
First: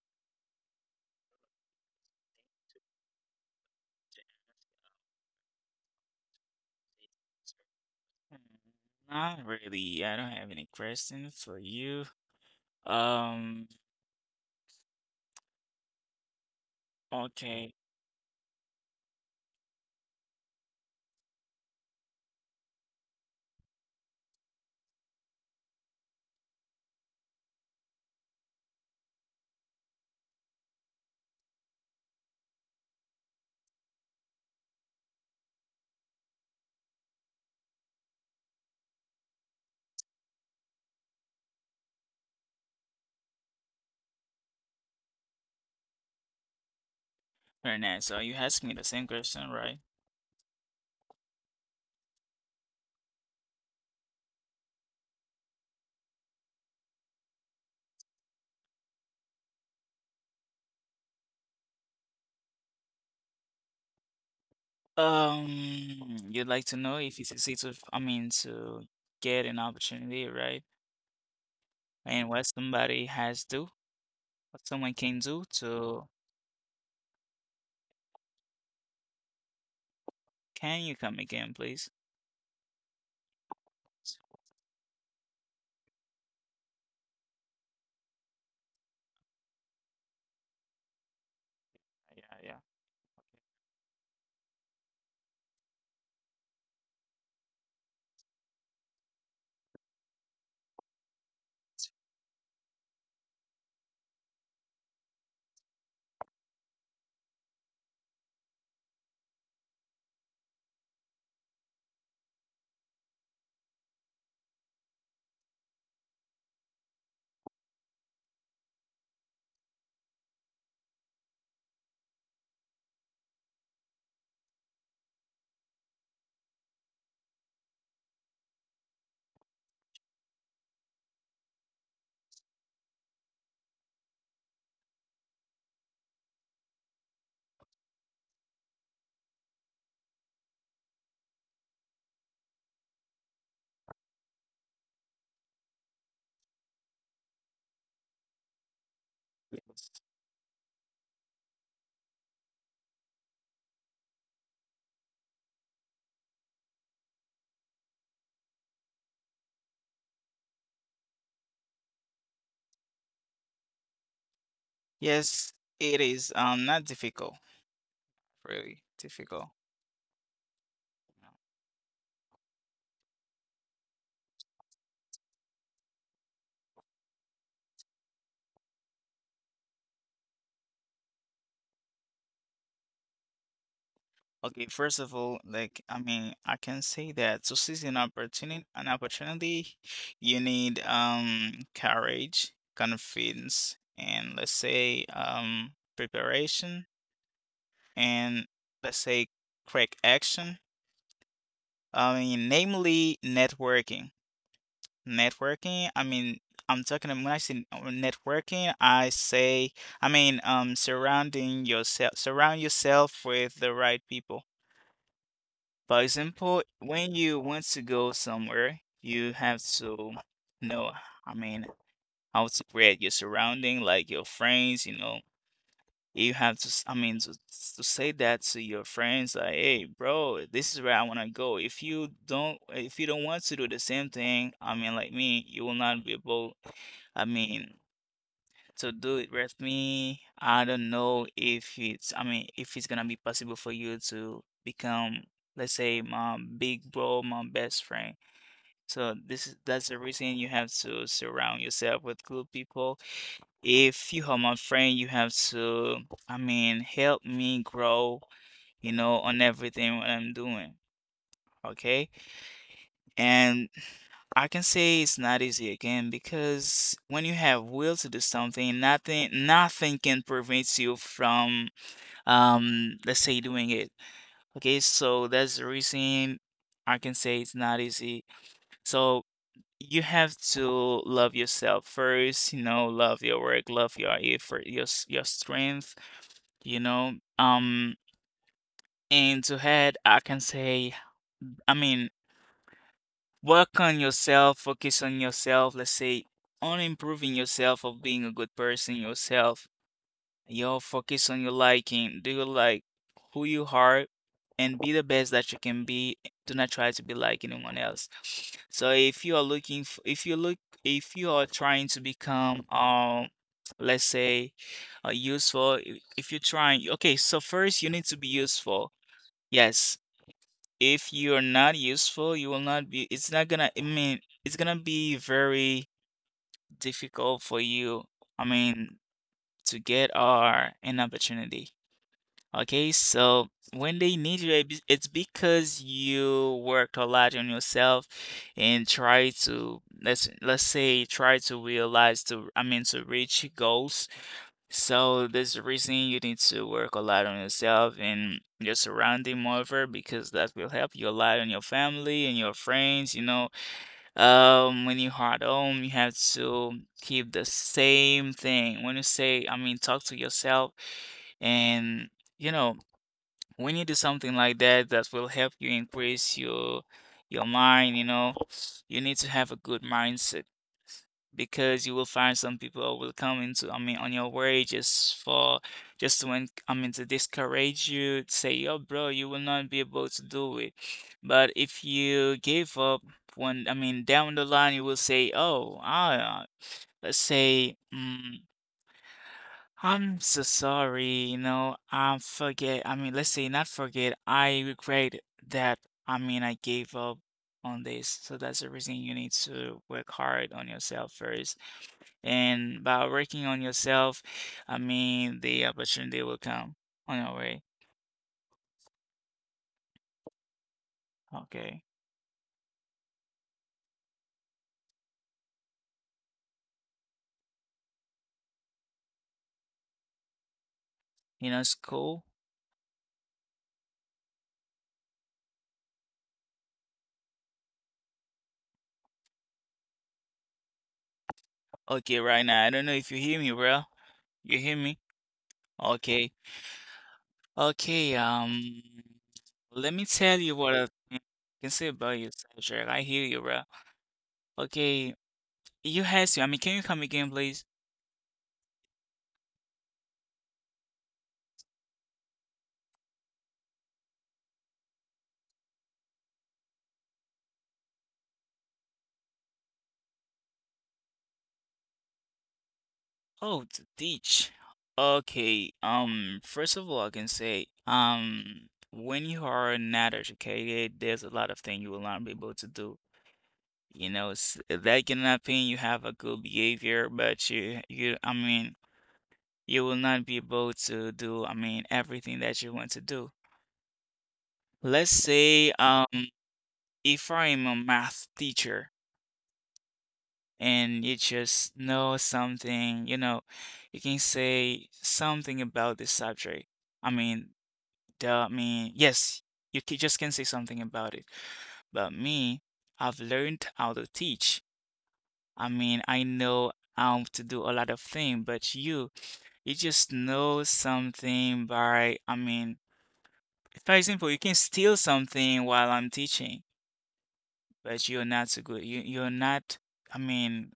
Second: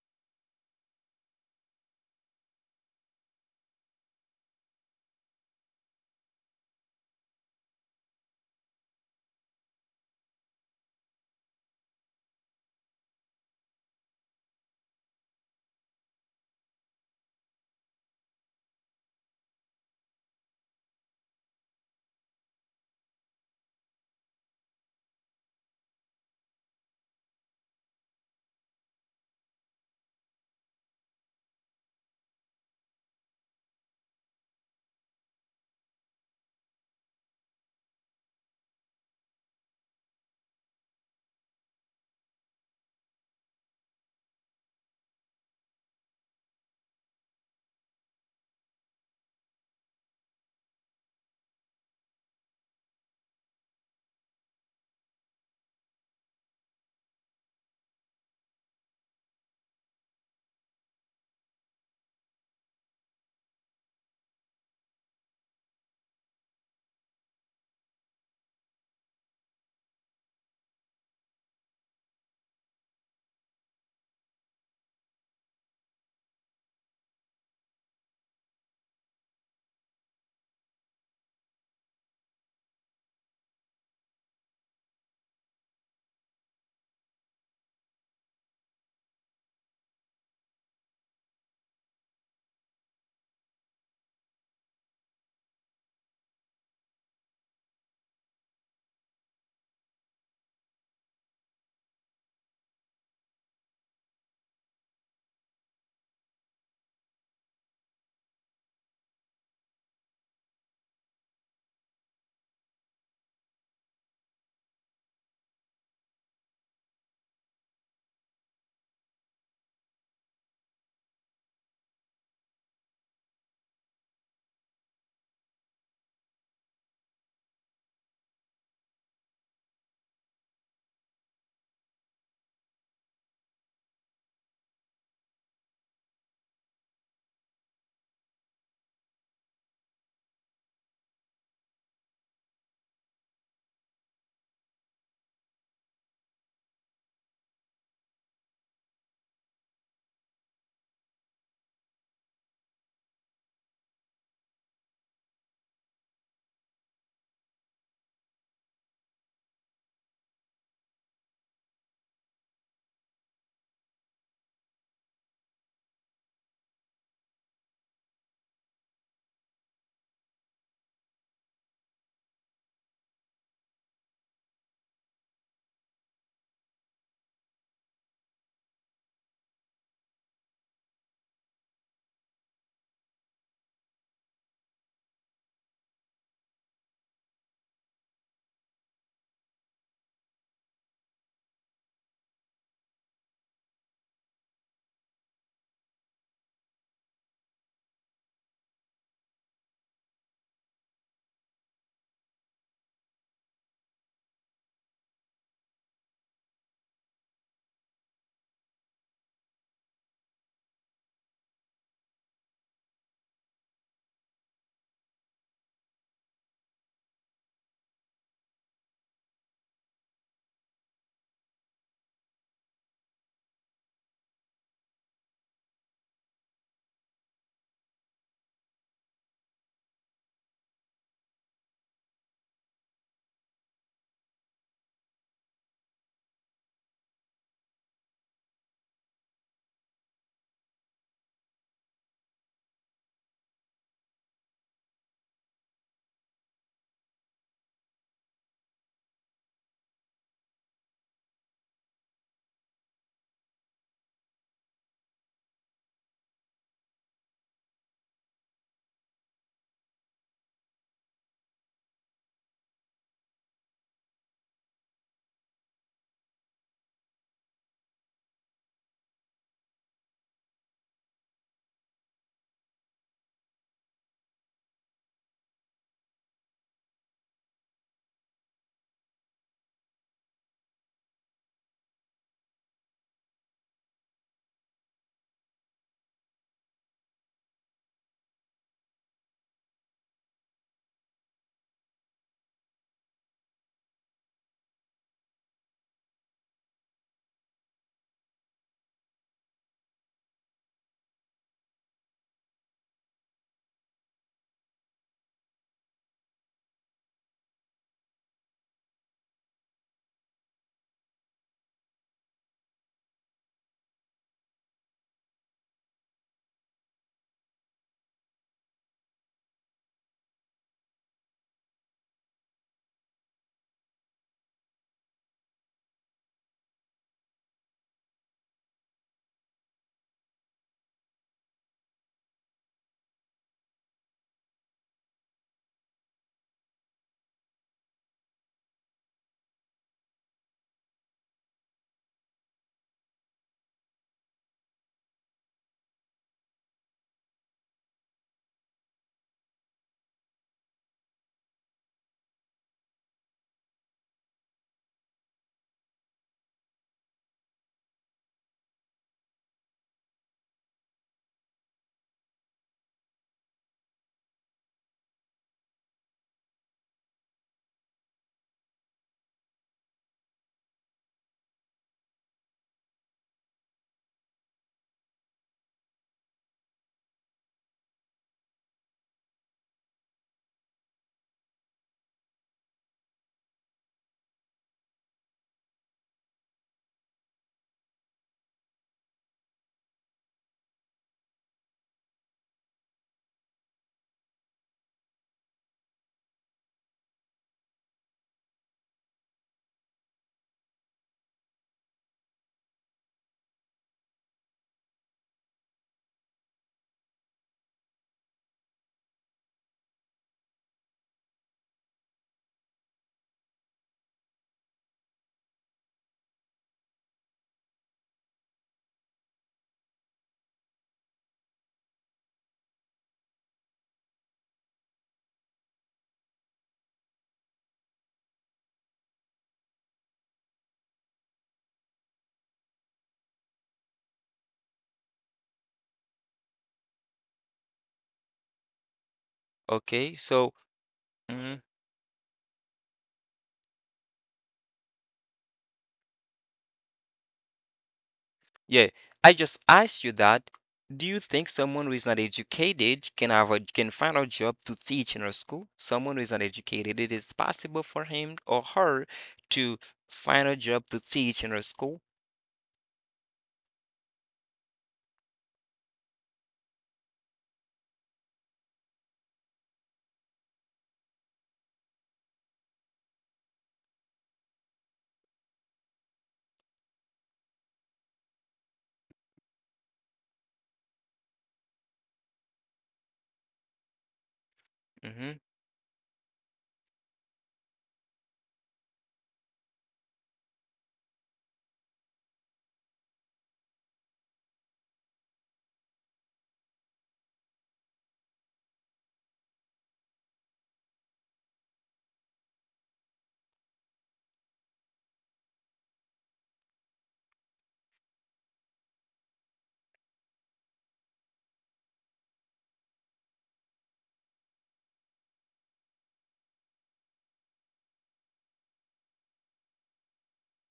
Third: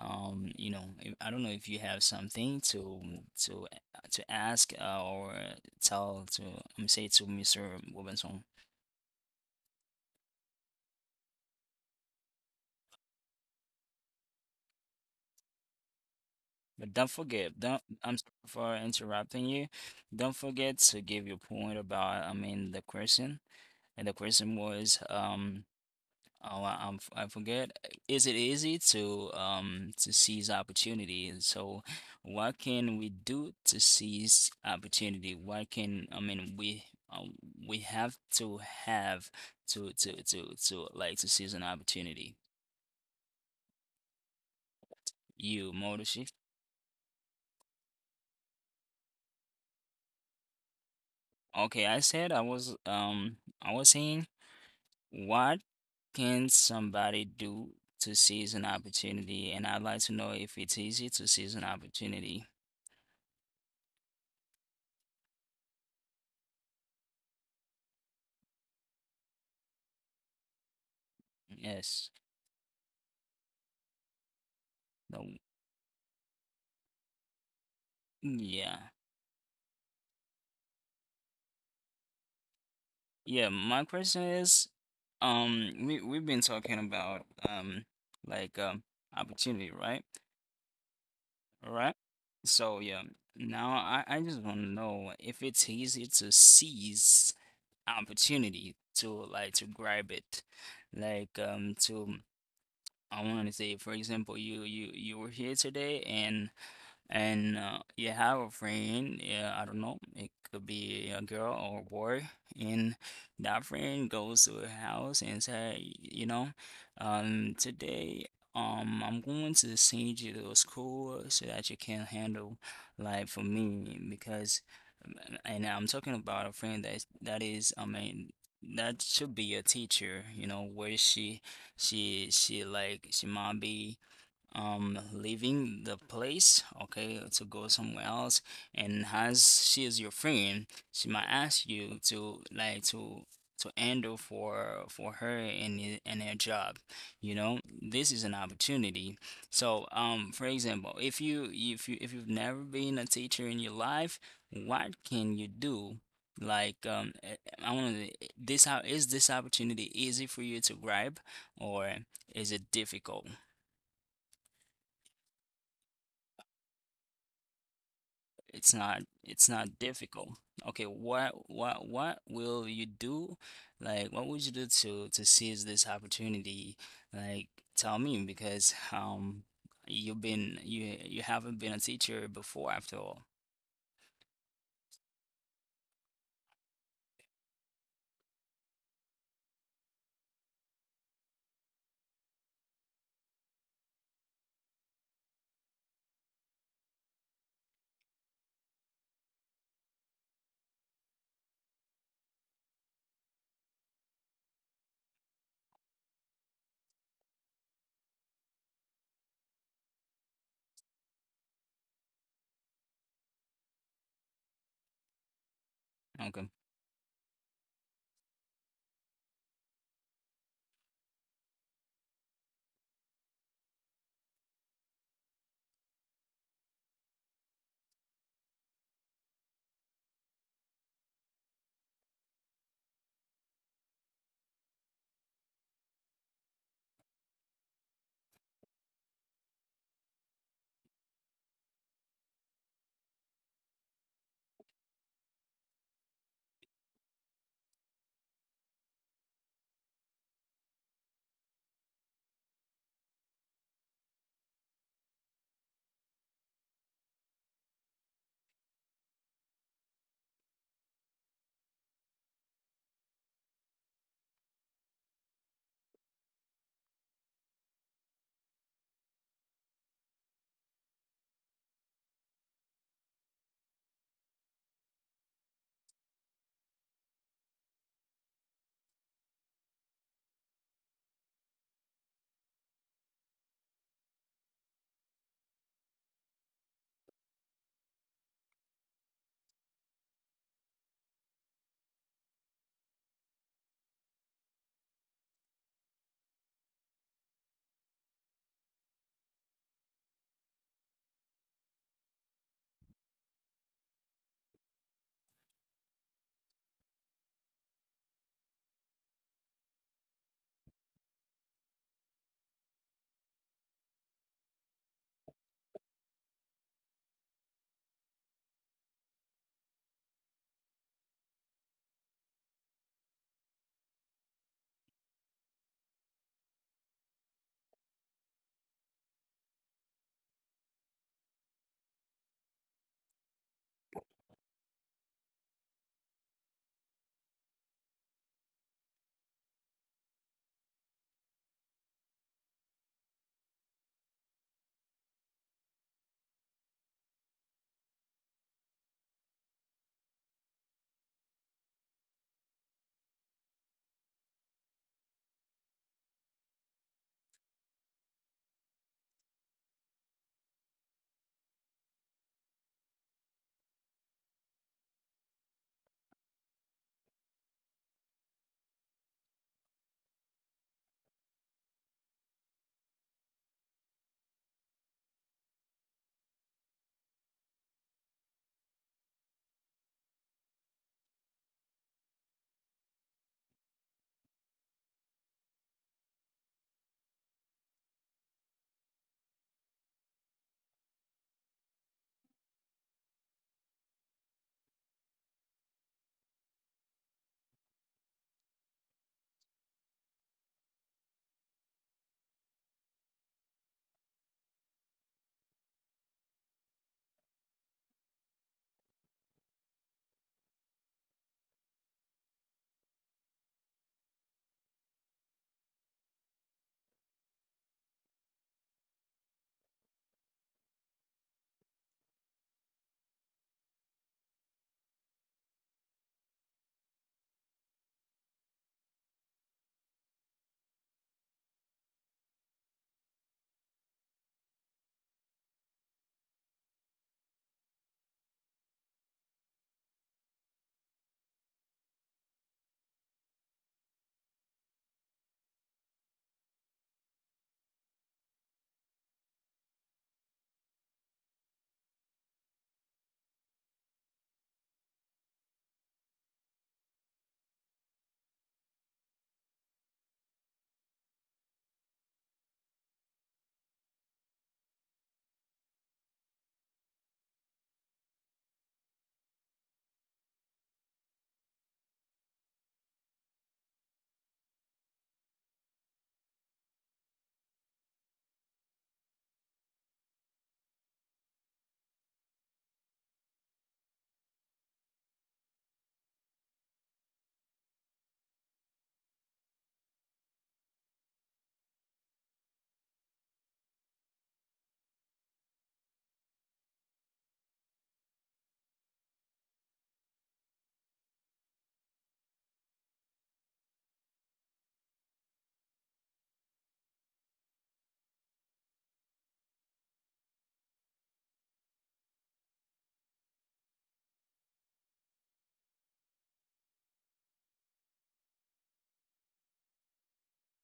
S1: you know, I don't know if you have something to to ask or tell to, say to Mr. Robinson.
S2: Mm, Not really. I don't have any questions for you. Um,
S1: But don't forget,
S2: okay,
S1: don't I'm sorry for interrupting you. Don't forget to give your point about, I mean, the question, and the question was. Oh, I forget. Is it easy to seize opportunity? So, what can we do to seize opportunity? What can, I mean, um, we have to have to like to seize an opportunity. You, Motoshi.
S2: very nice. So you asked me the same question, right?
S1: Okay, I said I was saying what can somebody do to seize an opportunity? And I'd like to know if it's easy to seize an opportunity.
S2: You'd like to know if you succeed to, I mean, to get an opportunity, right? And
S1: Yes.
S2: what somebody has to, what someone can do
S1: No.
S2: to,
S1: Yeah.
S2: can you come again, please?
S1: Yeah, my question is, we we've been talking about like opportunity, right? All right.
S2: Yeah, yeah.
S1: So yeah, now I just want to know if it's easy to seize opportunity to like to grab it. Like to I want to say, for example, you were here today and and you have a friend, yeah, I don't know, it could be a girl or a boy, and that friend goes to a house and say, today, I'm going to send you to school so that you can handle life for me because, um, and I'm talking about a friend that is, I mean. That should be a teacher, you know, where she like, she might be, leaving the place, okay, to go somewhere else, and as she is your friend, she might ask you to like to handle for her and her job. You know, this is an opportunity. So for example, if you've never been a teacher in your life, what can you do, like I want to this how is this opportunity easy for you to grab, or is it difficult?
S2: Yes, it is not difficult, really
S1: It's
S2: difficult.
S1: not difficult. Okay, what will you do? Like, what would you do to seize this opportunity? Like, tell me because you you haven't been a teacher before after all.
S2: Okay, first of all, like I mean, I can say that to seize an opportunity, you need courage, confidence, and let's say preparation, and let's say quick action. I mean, namely networking. Networking. I mean, I'm talking when I say networking, I say I mean surrounding yourself, surround yourself with the right people. For
S1: Okay.
S2: example, when you want to go somewhere, you have to know, I mean, how to create your surrounding, like your friends, you know. You have to, I mean, to say that to your friends, like, hey, bro, this is where I want to go. If you don't want to do the same thing, I mean, like me, you will not be able, I mean, to do it with me. I don't know if it's, I mean, if it's gonna be possible for you to become, let's say, my big bro, my best friend. So this is that's the reason you have to surround yourself with good people. If you are my friend, you have to, I mean, help me grow, you know, on everything what I'm doing. Okay. And I can say it's not easy again because when you have will to do something, nothing can prevent you from let's say doing it. Okay, so that's the reason I can say it's not easy. So you have to love yourself first, you know, love your work, love your effort, your strength, you know. Um and to head I can say I mean work on yourself, focus on yourself, let's say on improving yourself of being a good person yourself. Yo, focus on your liking. Do you like who you are and be the best that you can be. Do not try to be like anyone else. So if you are looking f if you look if you are trying to become let's say useful, if you're trying, okay, so first you need to be useful. Yes, if you are not useful, you will not be, it's not gonna, I mean, it's gonna be very difficult for you, I mean, to get or an opportunity. Okay, so when they need you, it's because you worked a lot on yourself and try to let's say try to realize to I mean to reach goals, so there's a reason you need to work a lot on yourself and your surrounding moreover because that will help you a lot on your family and your friends, you know. When you are at home, you have to keep the same thing. When you say, I mean, talk to yourself and you know when you do something like that, that will help you increase your mind, you know, you need to have a good mindset because you will find some people will come into, I mean, on your way just to, I mean, to discourage you, say, yo, bro, you will not be able to do it. But if you give up, when, I mean, down the line, you will say, oh, ah, let's say, I'm so sorry, you know, I forget. I mean, let's say not forget. I regret that. I mean, I gave up on this. So that's the reason you need to work hard on yourself first. And by working on yourself, I mean, the opportunity will come on your way. Okay. You know, it's cool. Okay, right now, I don't know if you hear me, bro. You hear me? Okay. Okay, let me
S3: Okay,
S2: tell
S3: so.
S2: you what I
S3: Mm,
S2: can say about you, Cedric. I hear you, bro. Okay, you had to. I mean, can you come again, please?
S3: yeah, I just asked you that. Do you think someone who is not educated can have a, can find a job to teach in a school? Someone who is not educated, it is possible for him or her to find a job to teach in a school?
S2: Oh, to teach. Okay. First of all, I can say, when you are not educated, there's a lot of things you will not be able to do. You know, s that can happen. You have a good behavior, but I mean, you will not be able to do, I mean, everything that you want to do. Let's
S3: Mm-hmm.
S2: say, if I'm a math teacher, and you just know something, you know, you can say something about this subject. I mean, I mean, yes, you just can say something about it. But me, I've learned how to teach. I mean, I know how to do a lot of things, but you just know something by, I mean, for example, you can steal something while I'm teaching, but you're not so good. You're not, I mean,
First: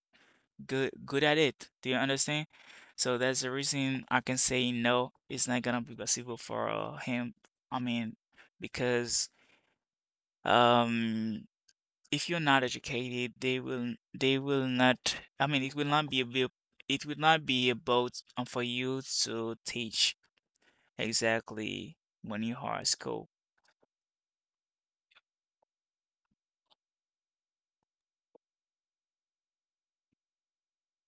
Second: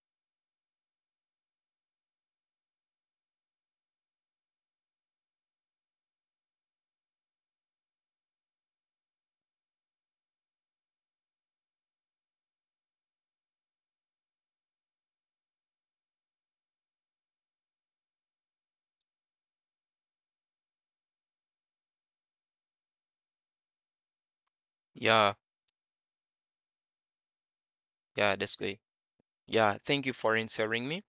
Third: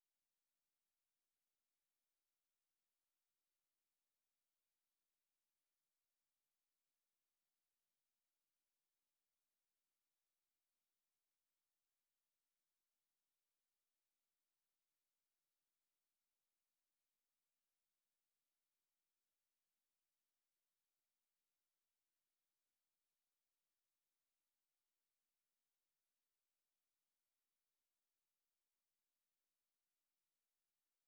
S2: good at it. Do you understand? So that's the reason I can say no. It's not gonna be possible for him. I mean, because um, if you're not educated, they will not. I mean, it will not be it will not be about for you to teach exactly when you are at school.
S3: Yeah, yeah, that's great. Yeah, thank you for answering me.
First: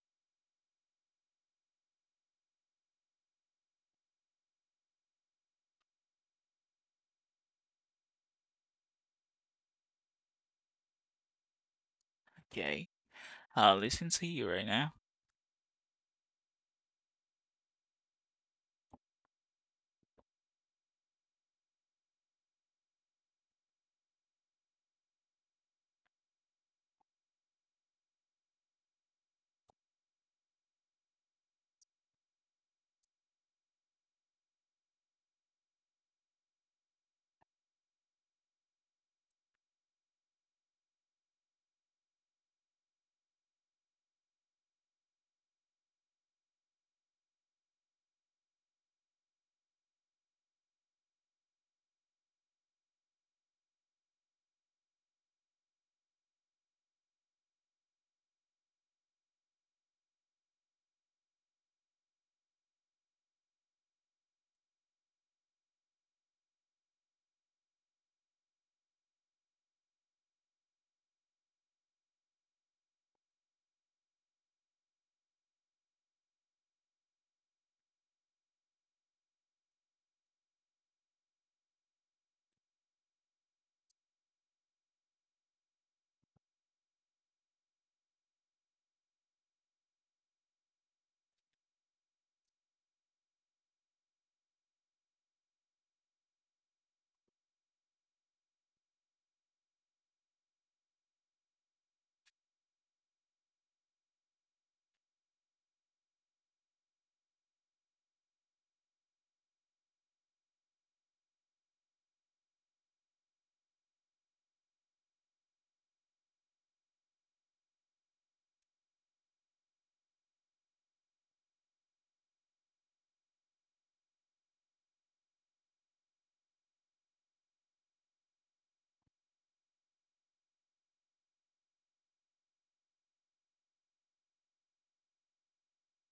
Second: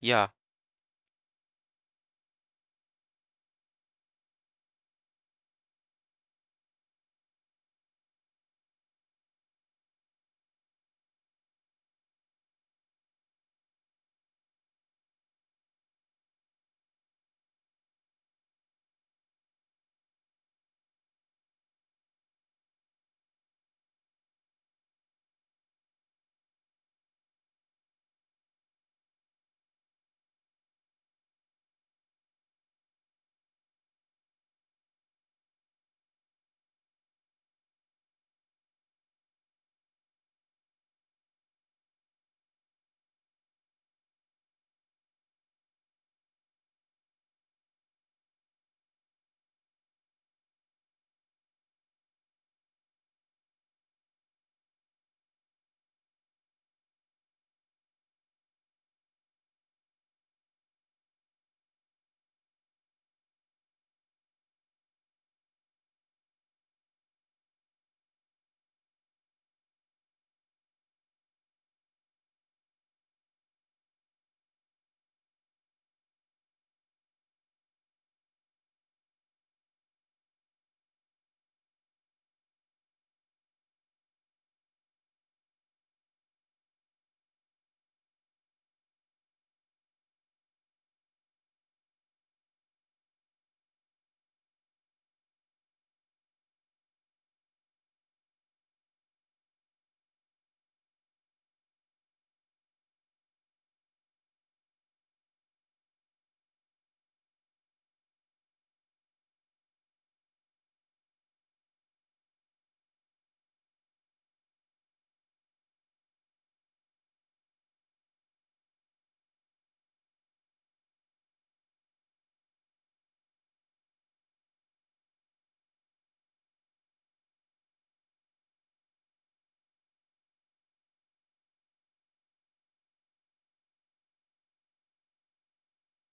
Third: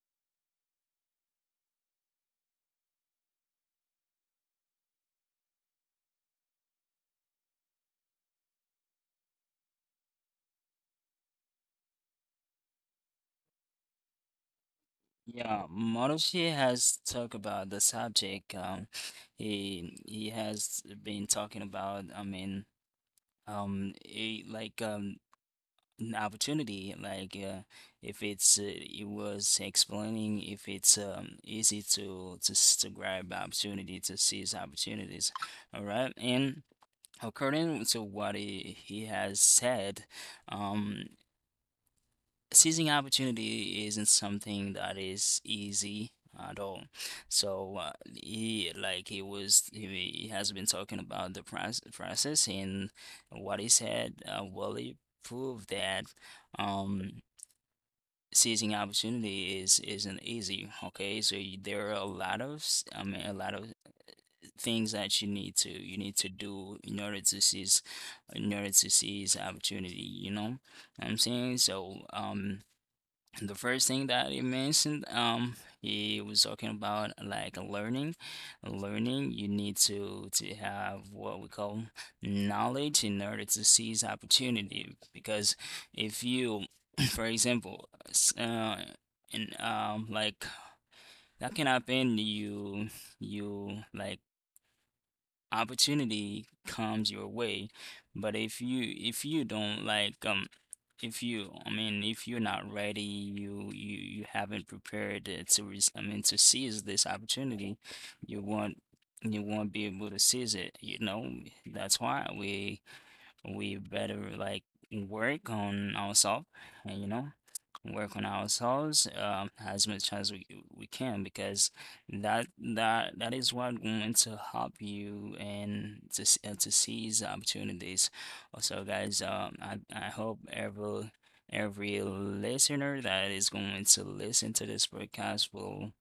S3: Yeah,
S2: Okay, I'll listen to you right now.
S1: Yeah, Marushi has talked about the subject. He has been talking about. I mean, he, like an opportunity like if it's it was explaining if it's easy to, to grab opportunity, to seize opportunities. All right, and according to what he has said, um, seizing opportunity isn't something that is easy at all. So he like he was he has been talking about the process, and what he said, he proved that um seizing opportunity is isn't easy. Okay, so you, there are a lot of a lot of things that you need to, you need to do in order to seize, in order to seize opportunity. You know what I'm saying? So and the first thing that he mentioned, he was talking about like learning. Learning, you need to have what we call knowledge in order to seize opportunity. Because if you, *clears throat* for example, s- and like, that can happen. You like opportunity comes your way, but if you, don't like if you, if you're not ready, you haven't prepared it to to seize this opportunity, you won't, you won't be able to seize it, you know. That's why we better like work on ourselves. And you know, work on ourselves as much as we can because that is what going to help you and to to seize opportunities. Also, guys, I hope every listener that is going to listen to this podcast will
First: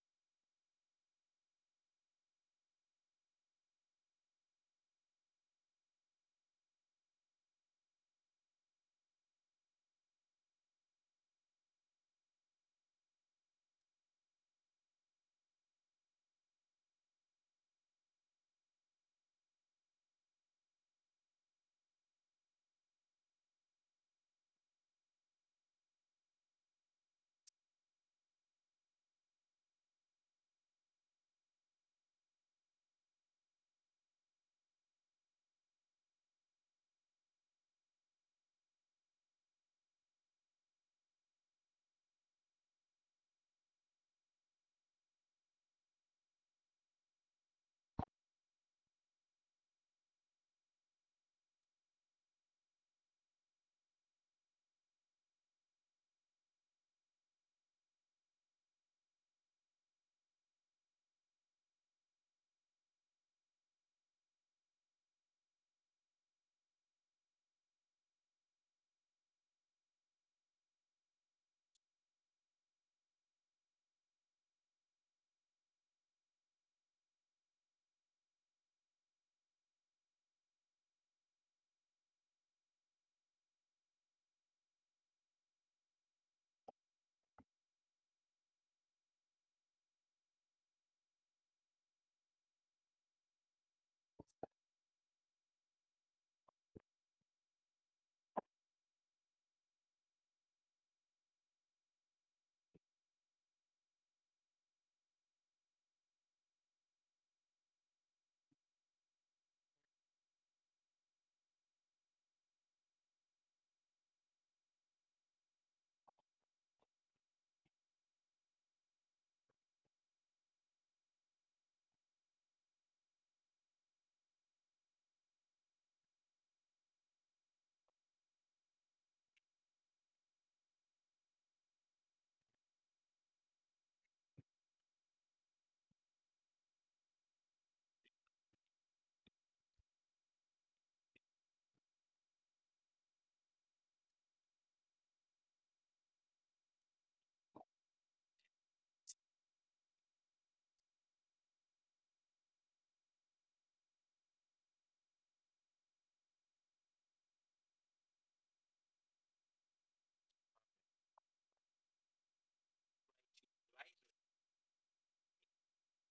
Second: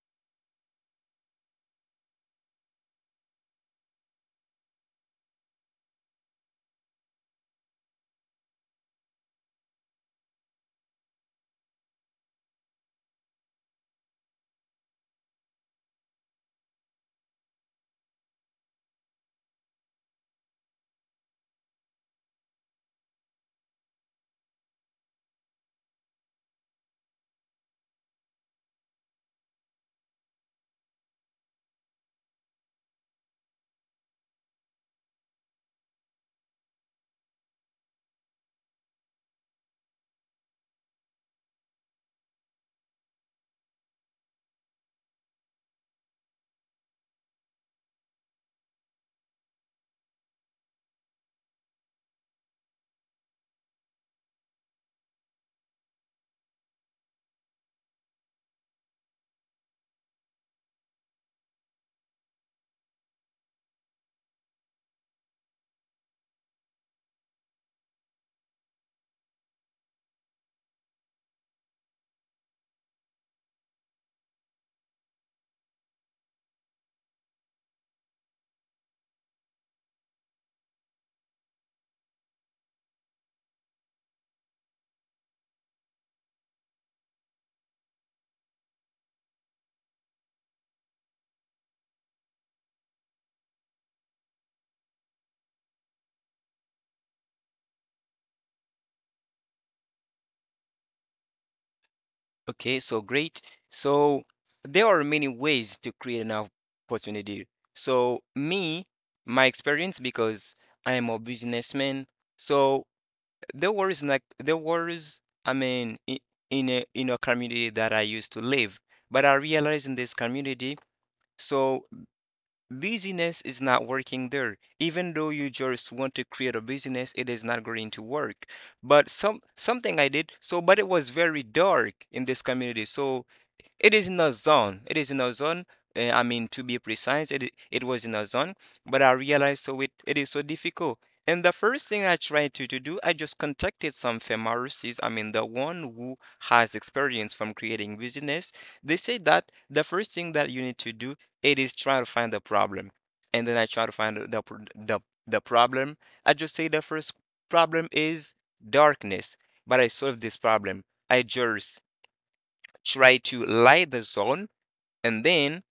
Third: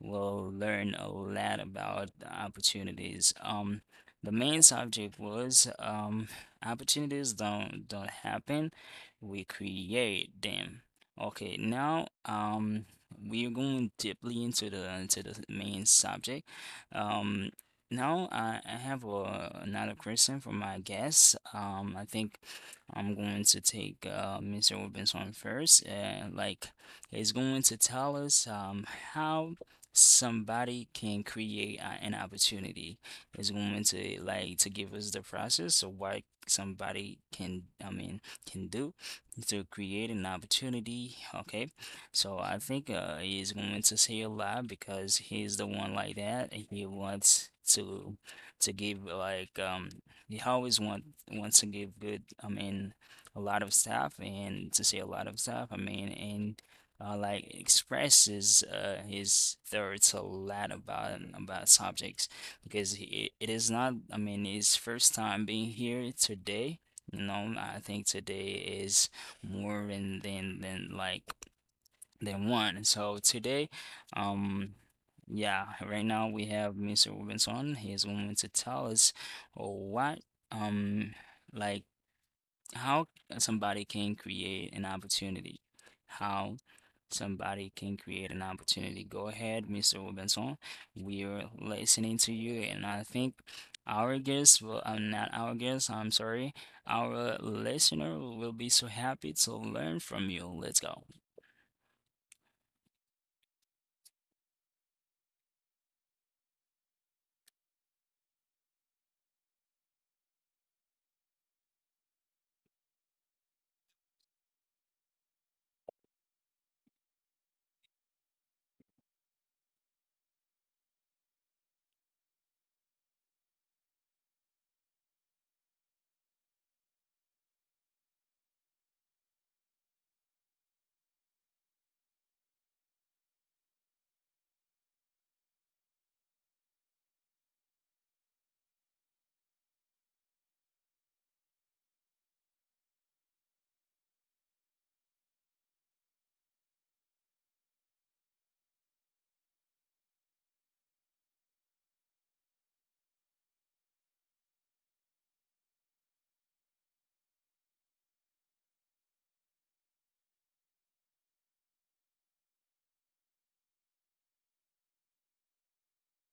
S1: will learn a lot about the opportunities. The main subject was, opportunities don't happen, we create them. Okay, now we are going deeply into the, into the main subject. Um, now I have another question for my guest. I think I'm going to take Mr. Robinson first. Like, he's going to tell us, how somebody can create an opportunity, is going to like to give us the process of what somebody can, I mean, can do to create an opportunity. Okay, so I think he's going to say a lot because he's the one, like, that he wants to give like he always wants to give good, I mean, a lot of stuff, and to say a lot of stuff, I mean, and like, expresses his thoughts a lot about subjects because he, it is not, I mean, his first time being here today. You know, I think today is more than, like, than one. So today, um, yeah, right now we have Mr. Robinson. He's going to tell us what, um like, how somebody can create an opportunity. How somebody can create an opportunity. Go ahead, Mr. Robinson. We are listening to you, and I think our guest will, not our guest, I'm sorry, our listener will be so happy to learn from you. Let's go.
S3: okay, so great. So there are many ways to create an opportunity. So me, my experience, because I am a businessman, so. There was like there was I mean in a community that I used to live, but I realized in this community, so business is not working there. Even though you just want to create a business, it is not going to work. But some something I did, so but it was very dark in this community. So it is in a zone. It is in a zone. I mean, to be precise, it was in a zone, but I realized so it is so difficult. And the first thing I tried to do, I just contacted some pharmacists. I mean, the one who has experience from creating business. They say that the first thing that you need to do, it is try to find the problem. And then I try to find the, the problem. I just say the first problem is darkness, but I solved this problem. I just try to light the zone, and then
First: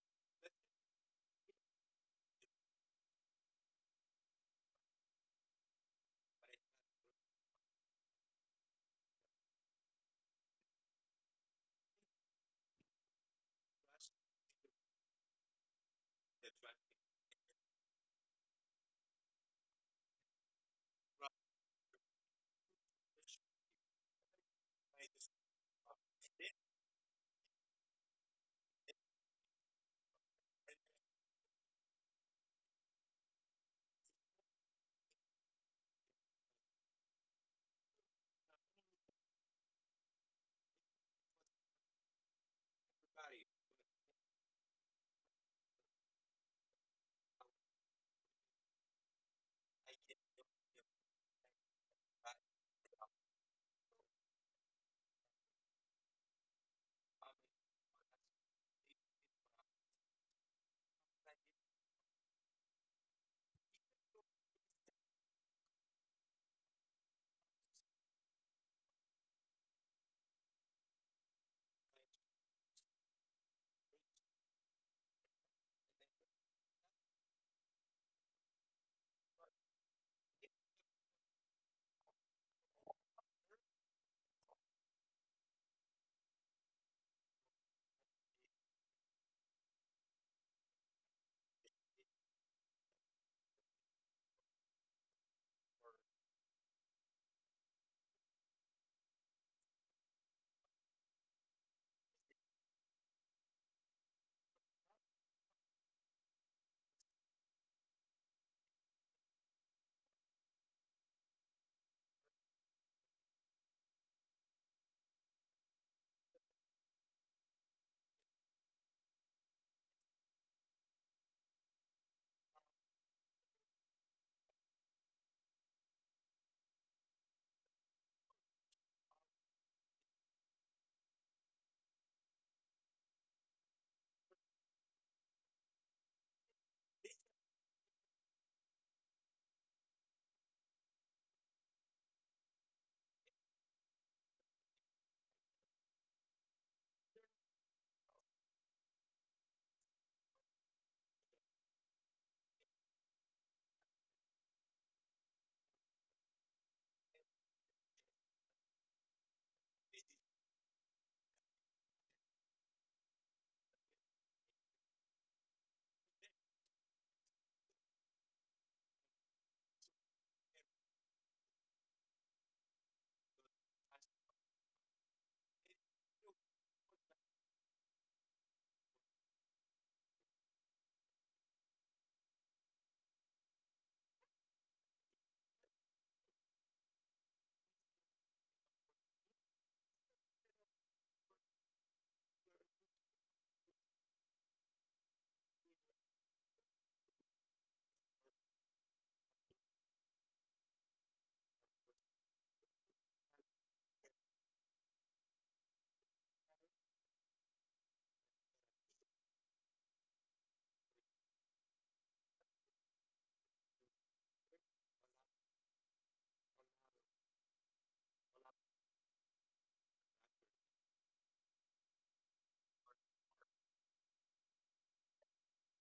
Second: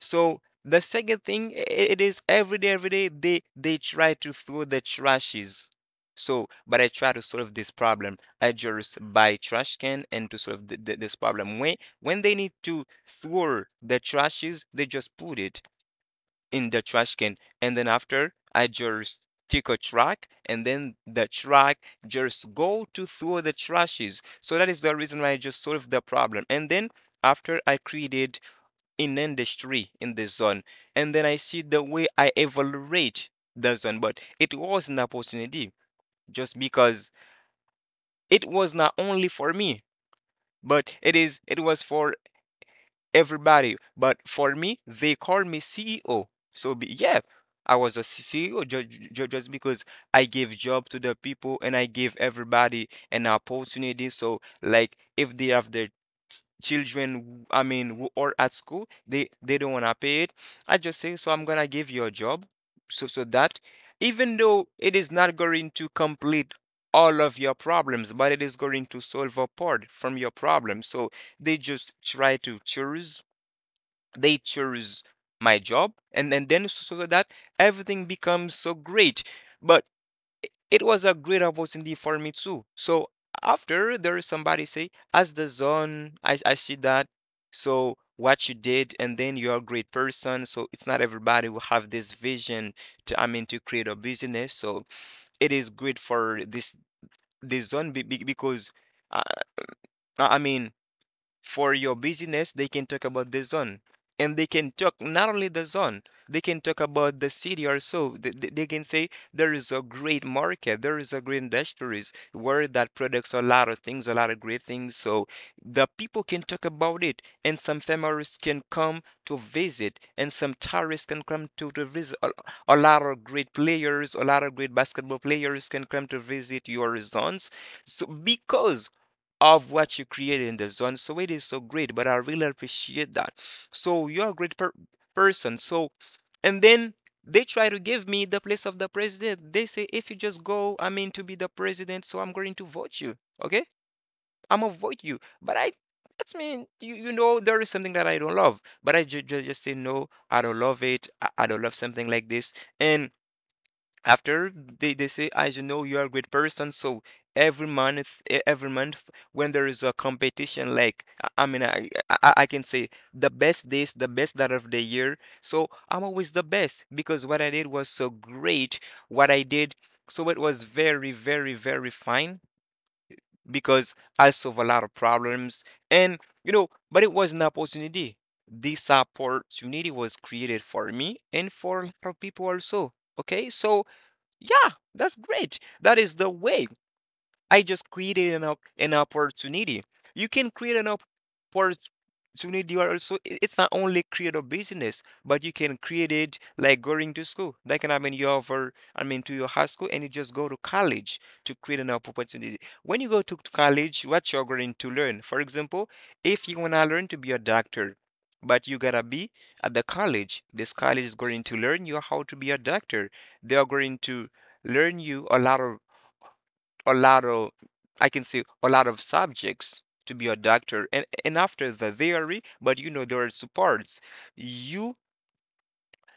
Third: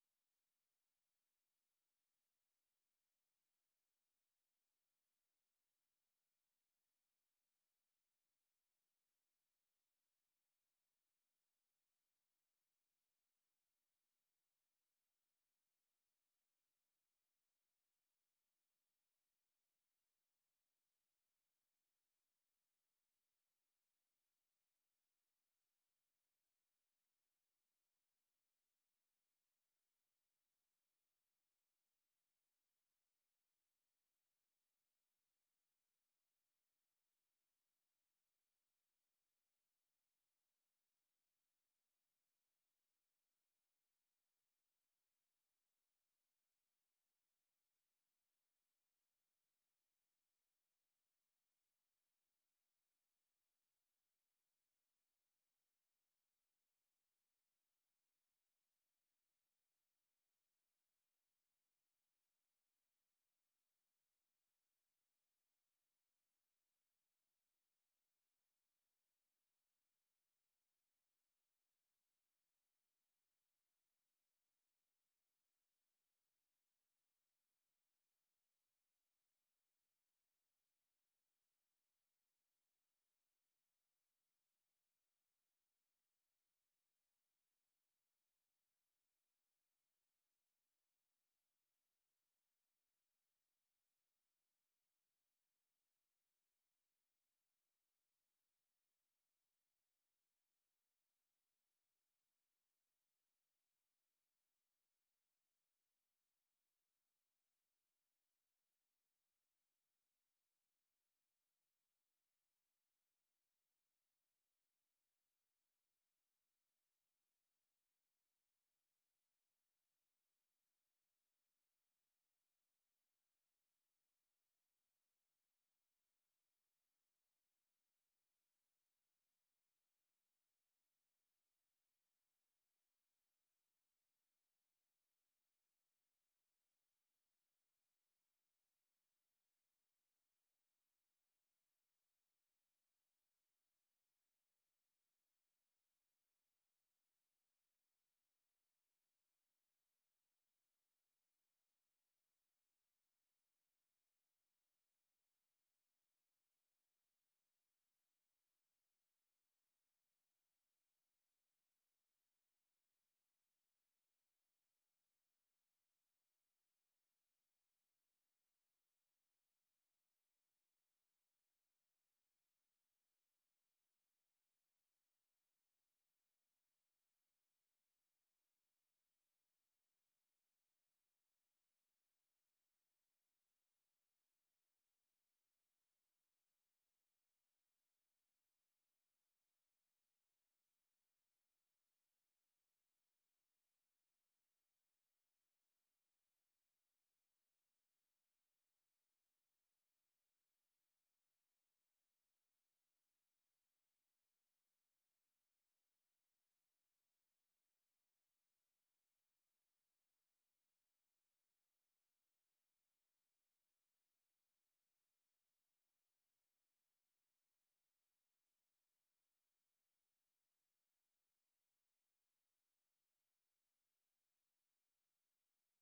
S3: so the second thing it is every day they try to throw the trashes. So but I try to solve this problem. I just buy trash can and to solve this problem. When they need to throw the trashes, they just put it in the trash can. And then after, I just take a track and then the track just go to throw the trashes. So that is the reason why I just solved the problem. And then after, I created an industry in the zone, and then I see the way I evaluate the zone, but it was an opportunity just because it was not only for me, but it was for everybody. But for me, they called me CEO. So be, yeah, I was a CEO just because I gave job to the people and I gave everybody an opportunity. So like if they have their children, I mean, who are at school, they don't wanna pay it. I just say, so I'm gonna give you a job, so so that even though it is not going to complete all of your problems, but it is going to solve a part from your problem. So they just try to choose they choose my job, and then so so that everything becomes so great. But it was a great opportunity for me too. So after, there is somebody say as the zone, I see that so what you did, and then you're a great person. So it's not everybody will have this vision to I mean to create a business. So it is great for this zone, because uh, I mean, for your business they can talk about the zone, and they can talk not only the zone, they can talk about the city also. They can say there is a great market, there is a great industries where that products a lot of things, a lot of great things. So the people can talk about it, and some families can come to visit, and some tourists can come to visit a lot of great players, a lot of great basketball players can come to visit your zones. So because of what you created in the zone. So it is so great, but I really appreciate that. So you're a person. So, and then they try to give me the place of the president. They say, if you just go, I mean, to be the president, so I'm going to vote you. Okay? I'm gonna vote you. That's mean, you know, there is something that I don't love. But I just say, no, I don't love it. I don't love something like this. And after they say as you know you are a great person. So every month, every month when there is a competition, like I mean I can say the best this the best that of the year, so I'm always the best because what I did was so great, what I did. So it was very, very, very fine because I solve a lot of problems. And you know, but it was an opportunity. This opportunity was created for me and for a lot of people also. Okay, so yeah, that's great. That is the way I just created an, an opportunity. You can create an opportunity, or also it's not only create a business, but you can create it like going to school. That can happen you over, I mean, to your high school, and you just go to college to create an opportunity. When you go to college, what you're going to learn. For example, if you wanna learn to be a doctor, but you gotta be at the college. This college is going to learn you how to be a doctor. They are going to learn you a lot of I can say a lot of subjects to be a doctor, and after the theory, but you know there are supports. you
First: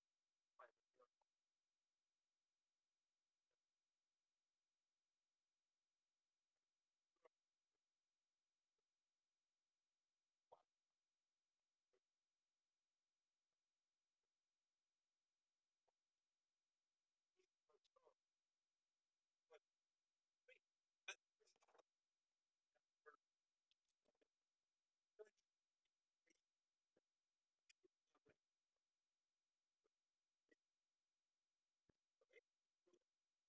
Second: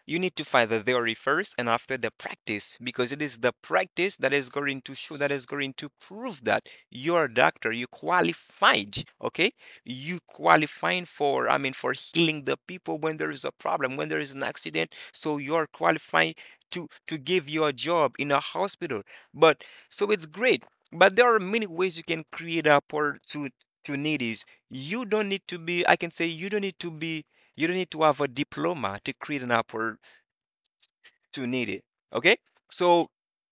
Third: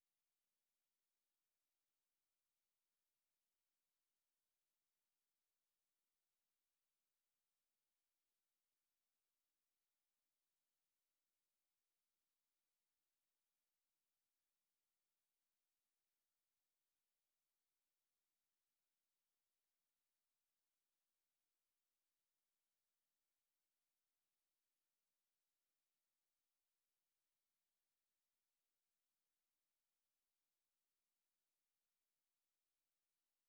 S3: you need to find the theory first and after the practice, because it is the practice that is going to show, that is going to prove that you're a doctor, you qualified, okay? You qualifying for, I mean, for healing the people when there is a problem, when there is an accident. So you're qualifying to give you a job in a hospital. But so it's great. But there are many ways you can create opportunities. You don't need to be, I can say you don't need to have a diploma to create an oppor to need it. Okay, so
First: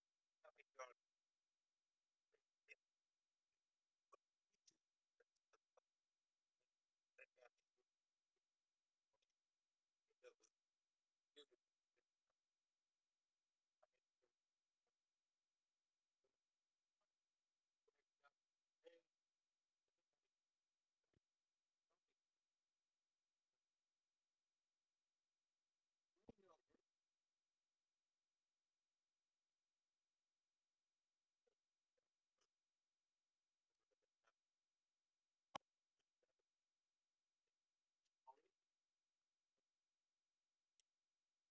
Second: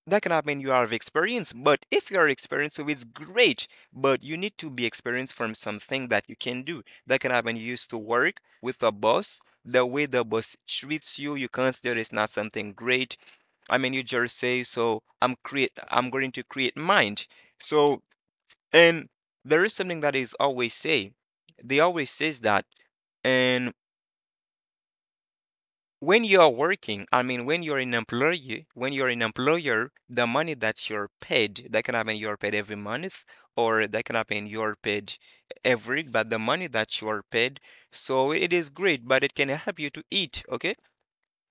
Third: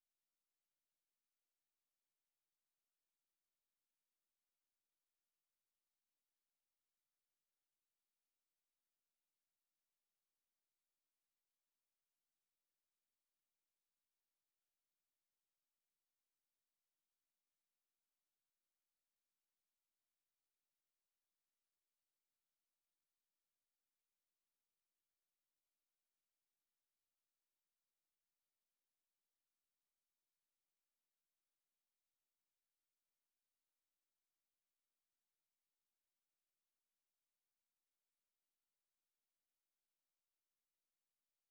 S3: that cannot mean you are experienced, but if you are experienced, so it's great. But you need to be experienced from something that you can do. That cannot mean you used to work with a boss. The way the boss treats you, you consider it's not something great. I mean, you just say, so I'm going to create mine. So, and there is something that is always say. They always says that, and when you are working, I mean, when you're an employee, when you're an employer, the money that you're paid, that can happen you're paid every month, or that can happen you're paid every, but the money that you're paid, so it is great, but it can help you to eat, okay?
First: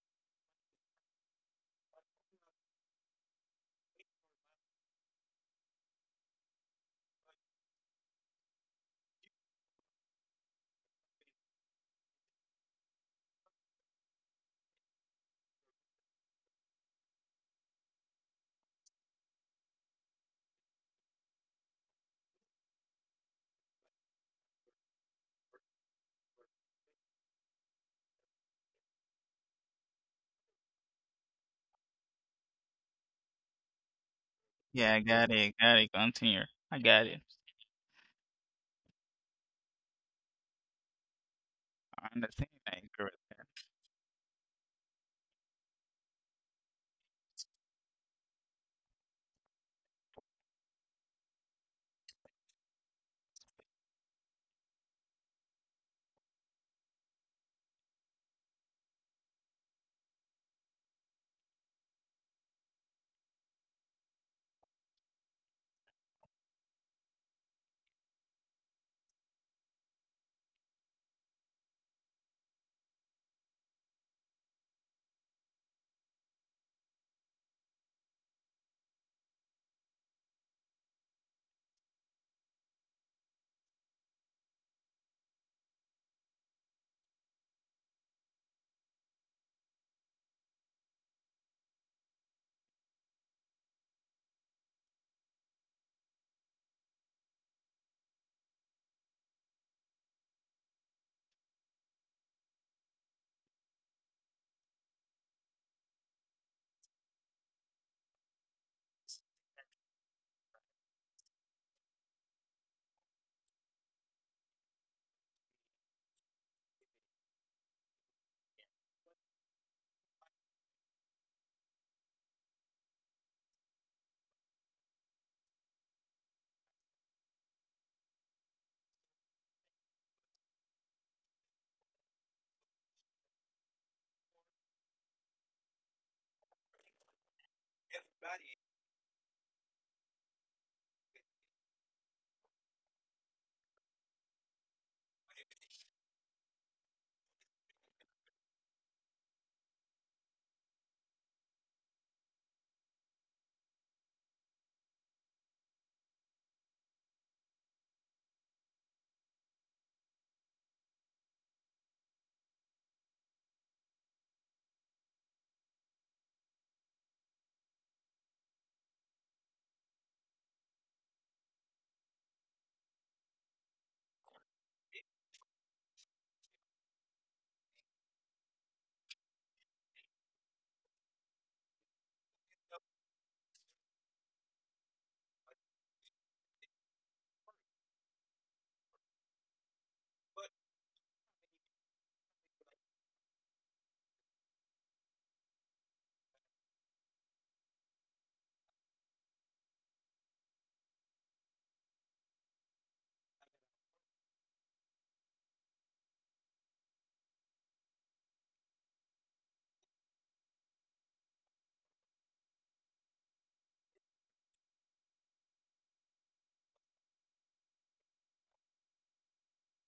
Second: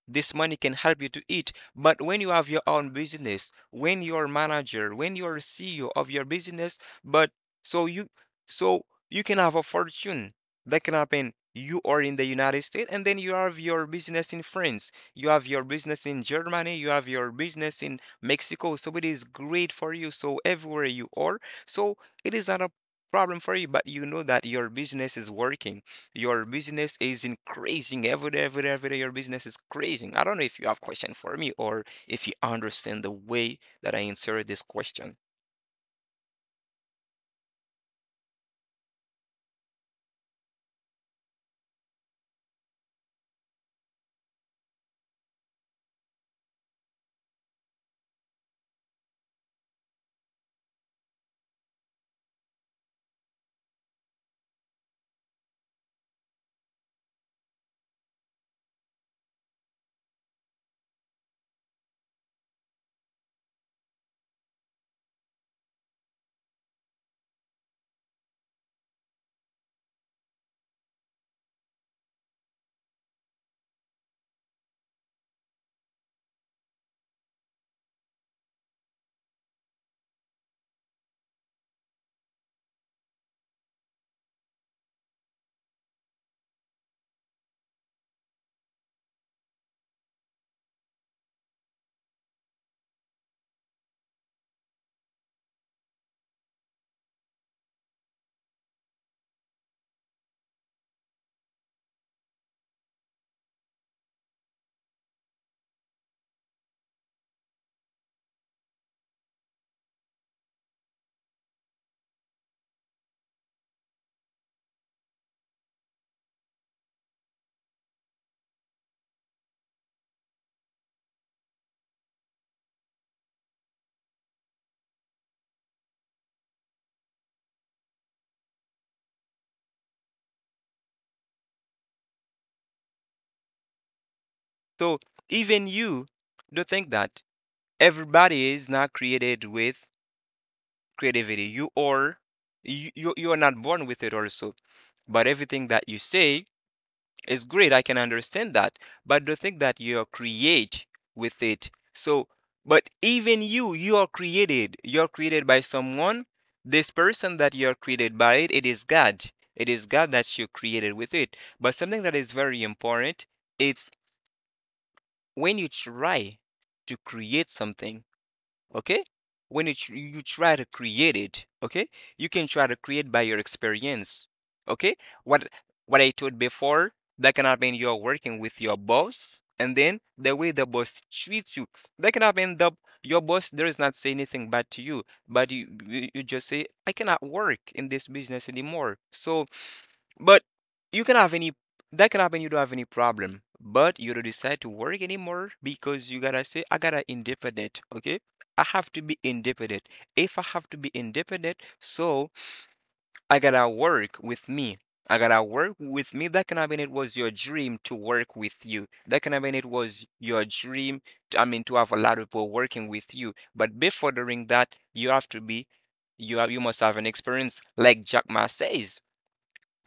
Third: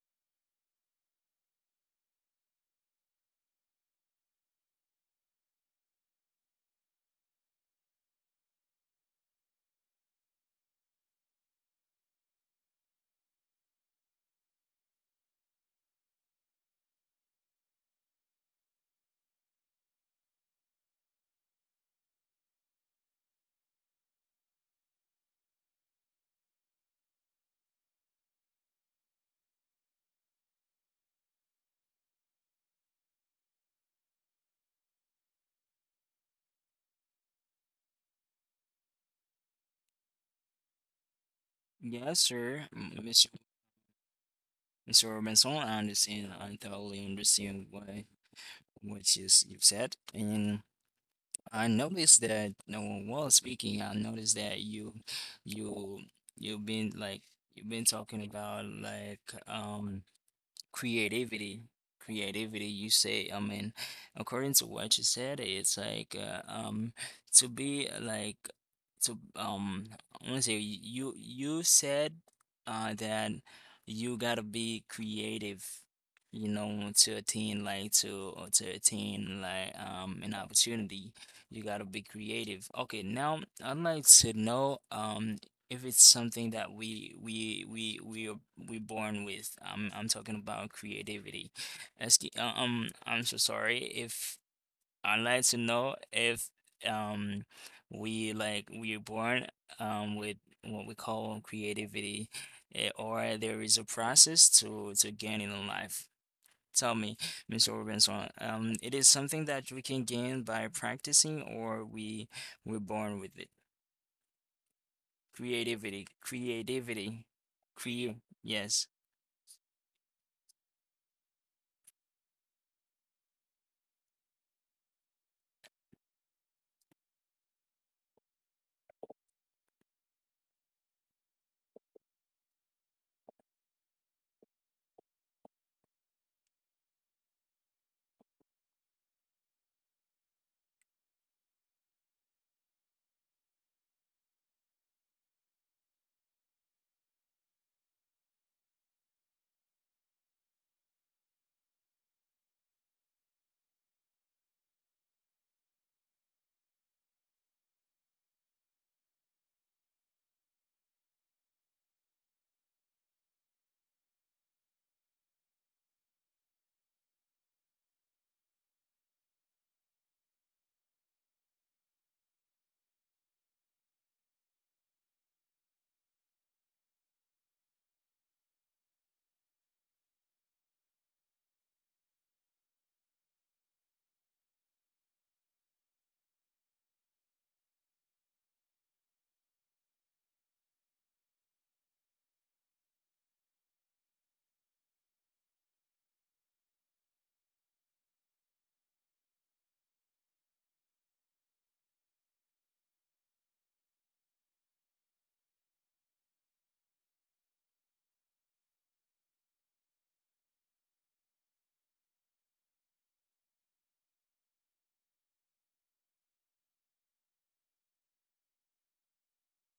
S3: This money can help you to eat. But when you have your own business, when you're manager, when you're CEO of your business, but so you so you can have a fortune that can happen. You are in the United States, and then you have your business in France. You have your business in Germany. You have your business in Mexico. So it is great for you. So everywhere you are, so it is not a problem for you, but you know that your business is working. Your business is increasing every day, every day, every day. Your business is increasing. I don't know if you have question for me or if you understand the way that I answered this
S2: Yeah, I
S3: question.
S2: got it, got it. Continue. I got it. I
S1: Yes,
S2: understand.
S1: sir.
S2: I
S1: M-
S2: agree
S1: Miss-
S2: with
S1: Mr. Robinson, I understand. I totally understand what you you've said, and I noticed that no one was speaking. I noticed that you, you've been like, you've been talking about like um creativity, creativity, you say, I mean, according to what you said, it's like, to be like, to I want to say, you, you said that you gotta be creative, you know, to attain, like to, or to attain like an opportunity. You gotta be creative. Okay, now I'd like to know, if it's something that we are, we born with. I'm, talking about creativity. I'm so sorry. If, I'd like to know if um we, like, we are born with what we call creativity, or there is a process to gain in life. Tell me, Mr. Robinson, it is something that we can gain by practicing, or we, we're born with it. Creativity, creativity, cre yes.
S3: So even you don't think that everybody is not created with creativity. You are you are not born with it also. But everything that you say, it's great, I can understand that, but the thing that you create with it. So, but even you, you are created. You're created by someone. This person that you're created by it, it is God. It is God that you created with it. But something that is very important, it's when you try to create something, okay, when you try to create it, okay, you can try to create by your experience, okay. what what I told before, that can happen you're working with your boss, and then the way the boss treats you, that can happen the your boss there is not say anything bad to you, but you just say I cannot work in this business anymore. So but you can have any, that can happen, you don't have any problem. But you don't decide to work anymore because you gotta say, I gotta independent, okay? I have to be independent. If I have to be independent, so I gotta work with me. I gotta work with me. That can happen it was your dream to work with you. That can happen it was your dream to, I mean, to have a lot of people working with you. But before doing that, you have to be, you have, you must have an experience like Jack Ma says.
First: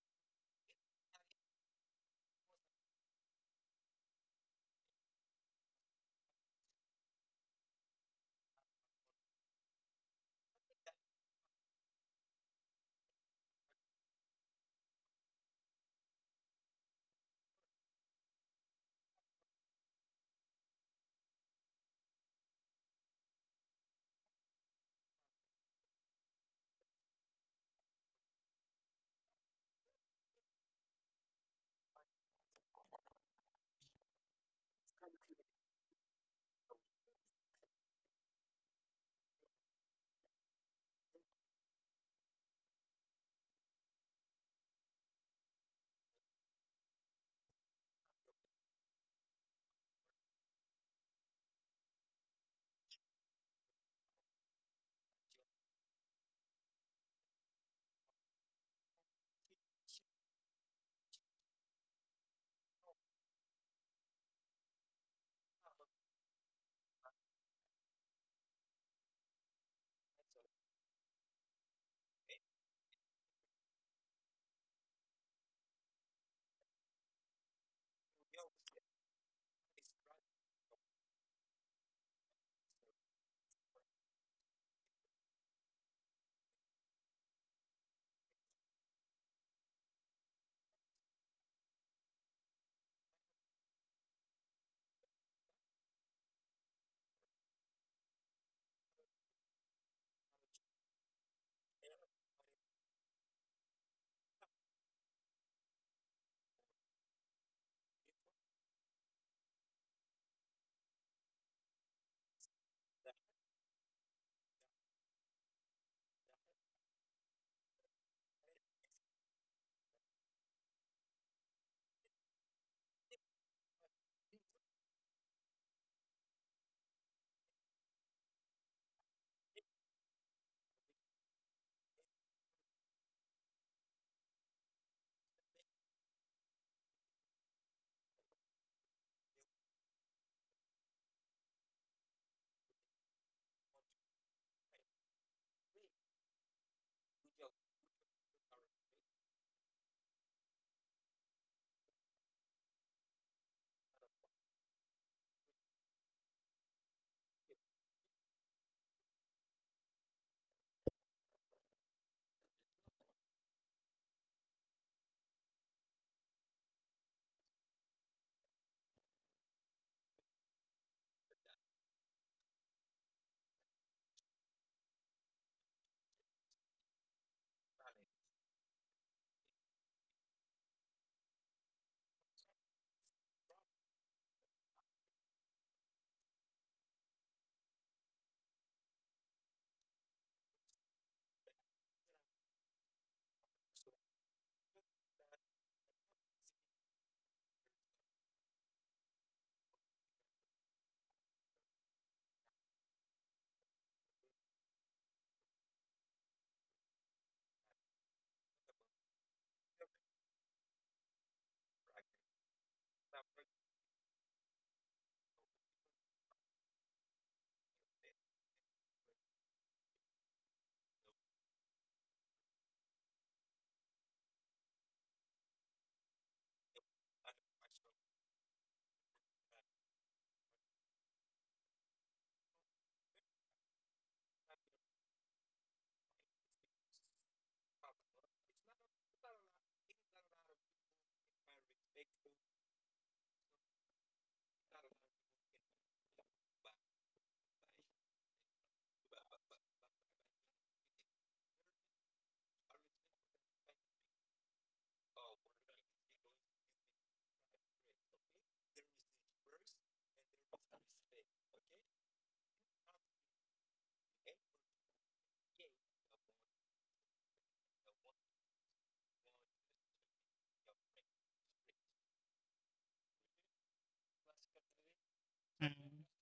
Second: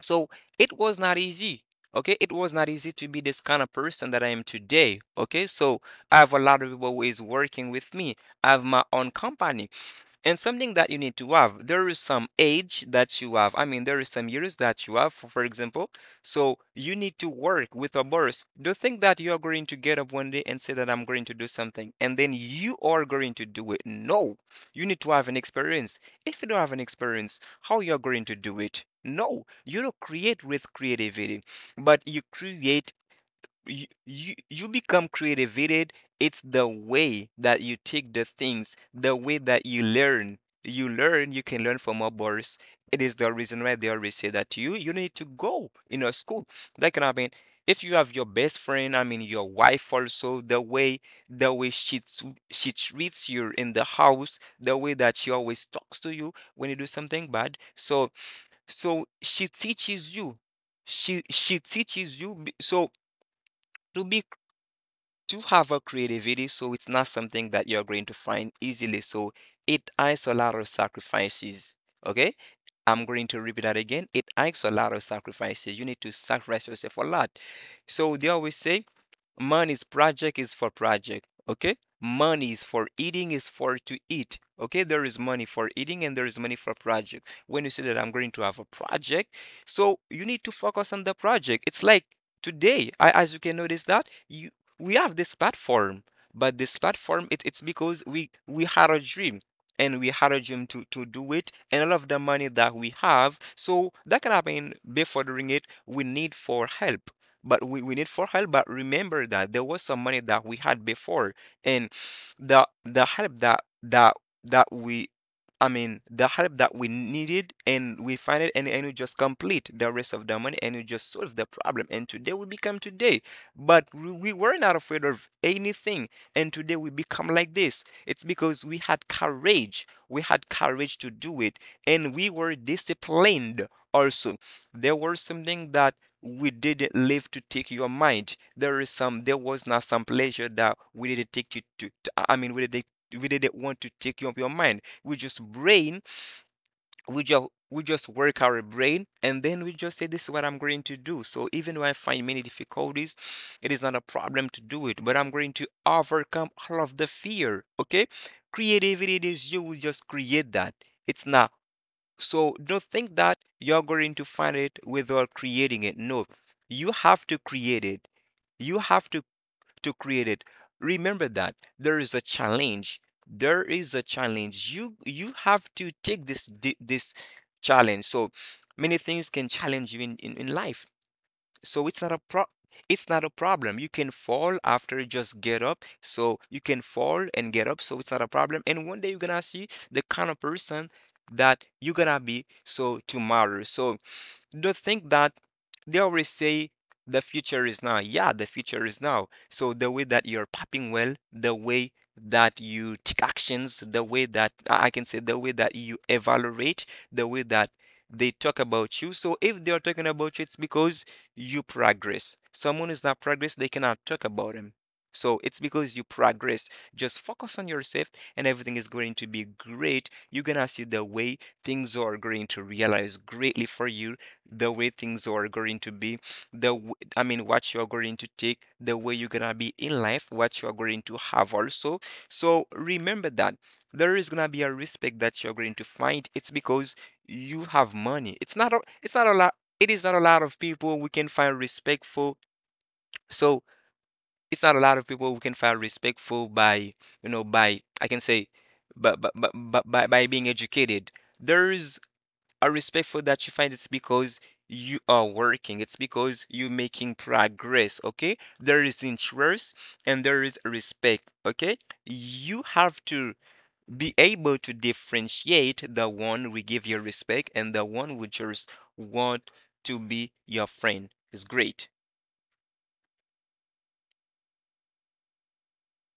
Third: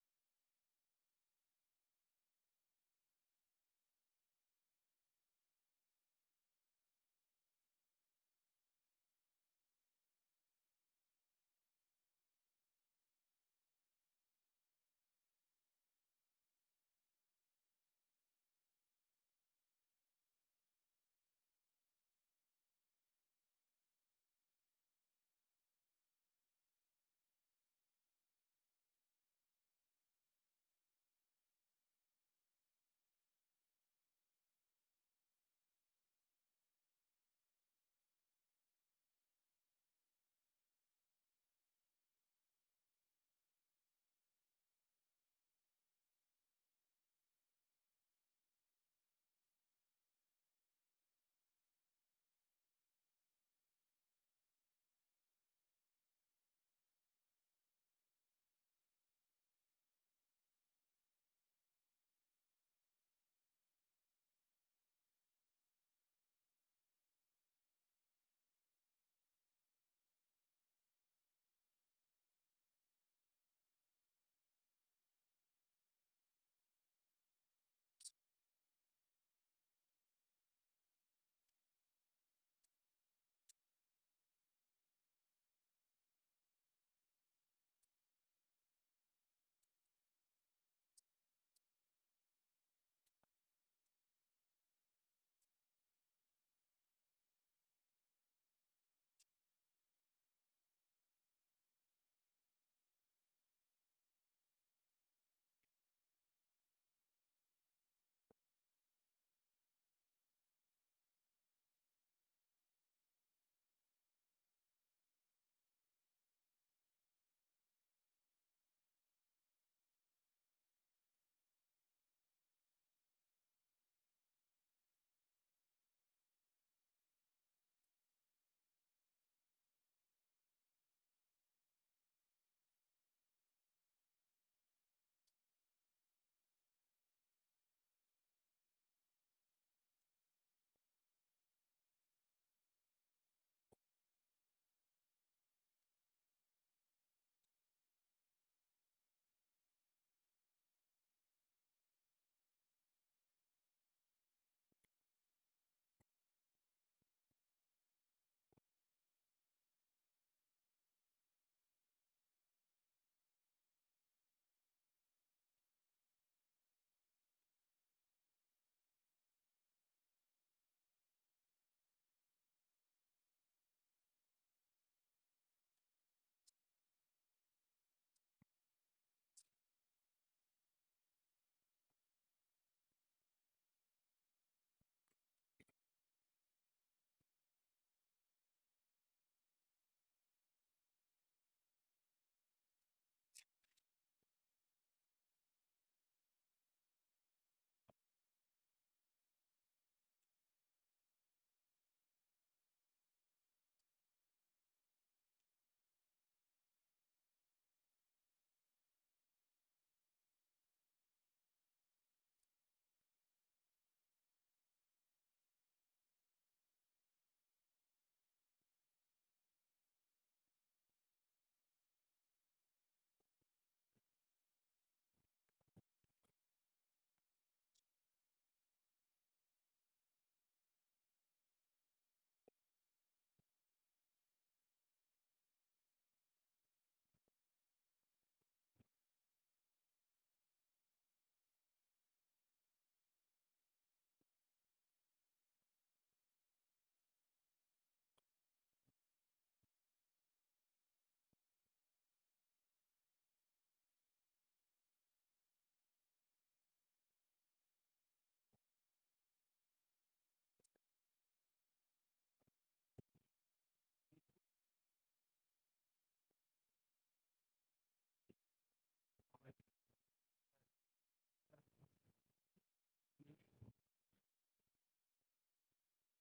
S3: So it was not easy. Okay, it was not easy to be this kind of person that I am today. Okay, so I have a lot of people who is working with me. I have my own company. And something that you need to have, there is some age that you have. I mean, there is some years that you have, for example. So you need to work with a boss. Don't think that you are going to get up one day and say that I'm going to do something, and then you are going to do it. No, you need to have an experience. If you don't have an experience, how you are going to do it? No, you don't create with creativity, but you create, you, you become creative it. It's the way that you take the things, the way that you learn. You learn, you can learn from others. It is the reason why they always say that you need to go in a school. That can happen. If you have your best friend, I mean your wife also, the way she treats you in the house, the way that she always talks to you when you do something bad. So so she teaches you. She teaches you. So to be do have a creativity, so it's not something that you're going to find easily. So it asks a lot of sacrifices. Okay? I'm going to repeat that again. It asks a lot of sacrifices. You need to sacrifice yourself a lot. So they always say money's project is for project. Okay? Money is for eating, is for to eat. Okay, there is money for eating and there is money for project. When you say that I'm going to have a project, so you need to focus on the project. It's like today, I, as you can notice that you, we have this platform, but this platform it, it's because we had a dream, and we had a dream to do it, and all of the money that we have, so that can happen, before doing it we need for help. But we need for help, but remember that there was some money that we had before. And the help that we, I mean the help that we needed, and we find it, and we just complete the rest of the money, and we just solve the problem, and today we become today. But we were not afraid of anything. And today we become like this. It's because we had courage. We had courage to do it. And we were disciplined also. There was something that we didn't live to take your mind. There is some, there was not some pleasure that we didn't take I mean, we didn't want to take your mind. We just brain, we just work our brain, and then we just say this is what I'm going to do. So even when I find many difficulties, it is not a problem to do it, but I'm going to overcome all of the fear, okay? Creativity is you will just create that. It's not, so don't think that you're going to find it without creating it. No, you have to create it, you have to create it. Remember that there is a challenge. There is a challenge. You have to take this this challenge. So many things can challenge you in life. So it's not a pro it's not a problem. You can fall, after you just get up. So you can fall and get up. So it's not a problem. And one day you're gonna see the kind of person that you're gonna be so tomorrow. So don't think that, they always say the future is now. Yeah, the future is now. So the way that you're popping well, the way that you take actions, the way that, I can say the way that you evaluate, the way that they talk about you. So if they are talking about you, it's because you progress. Someone is not progress, they cannot talk about him. So it's because you progress. Just focus on yourself and everything is going to be great. You're gonna see the way things are going to realize greatly for you, the way things are going to be, I mean, what you're going to take, the way you're gonna be in life, what you're going to have also. So remember that there is gonna be a respect that you're going to find. It's because you have money. It's not a lot. It is not a lot of people we can find respectful. So it's not a lot of people we can find respectful by, you know, by I can say, but by, by being educated. There is are respectful that you find, it's because you are working, it's because you're making progress, okay? There is interest, and there is respect, okay? You have to be able to differentiate the one we give your respect and the one who just want to be your friend. It's great
S2: that. Mhm.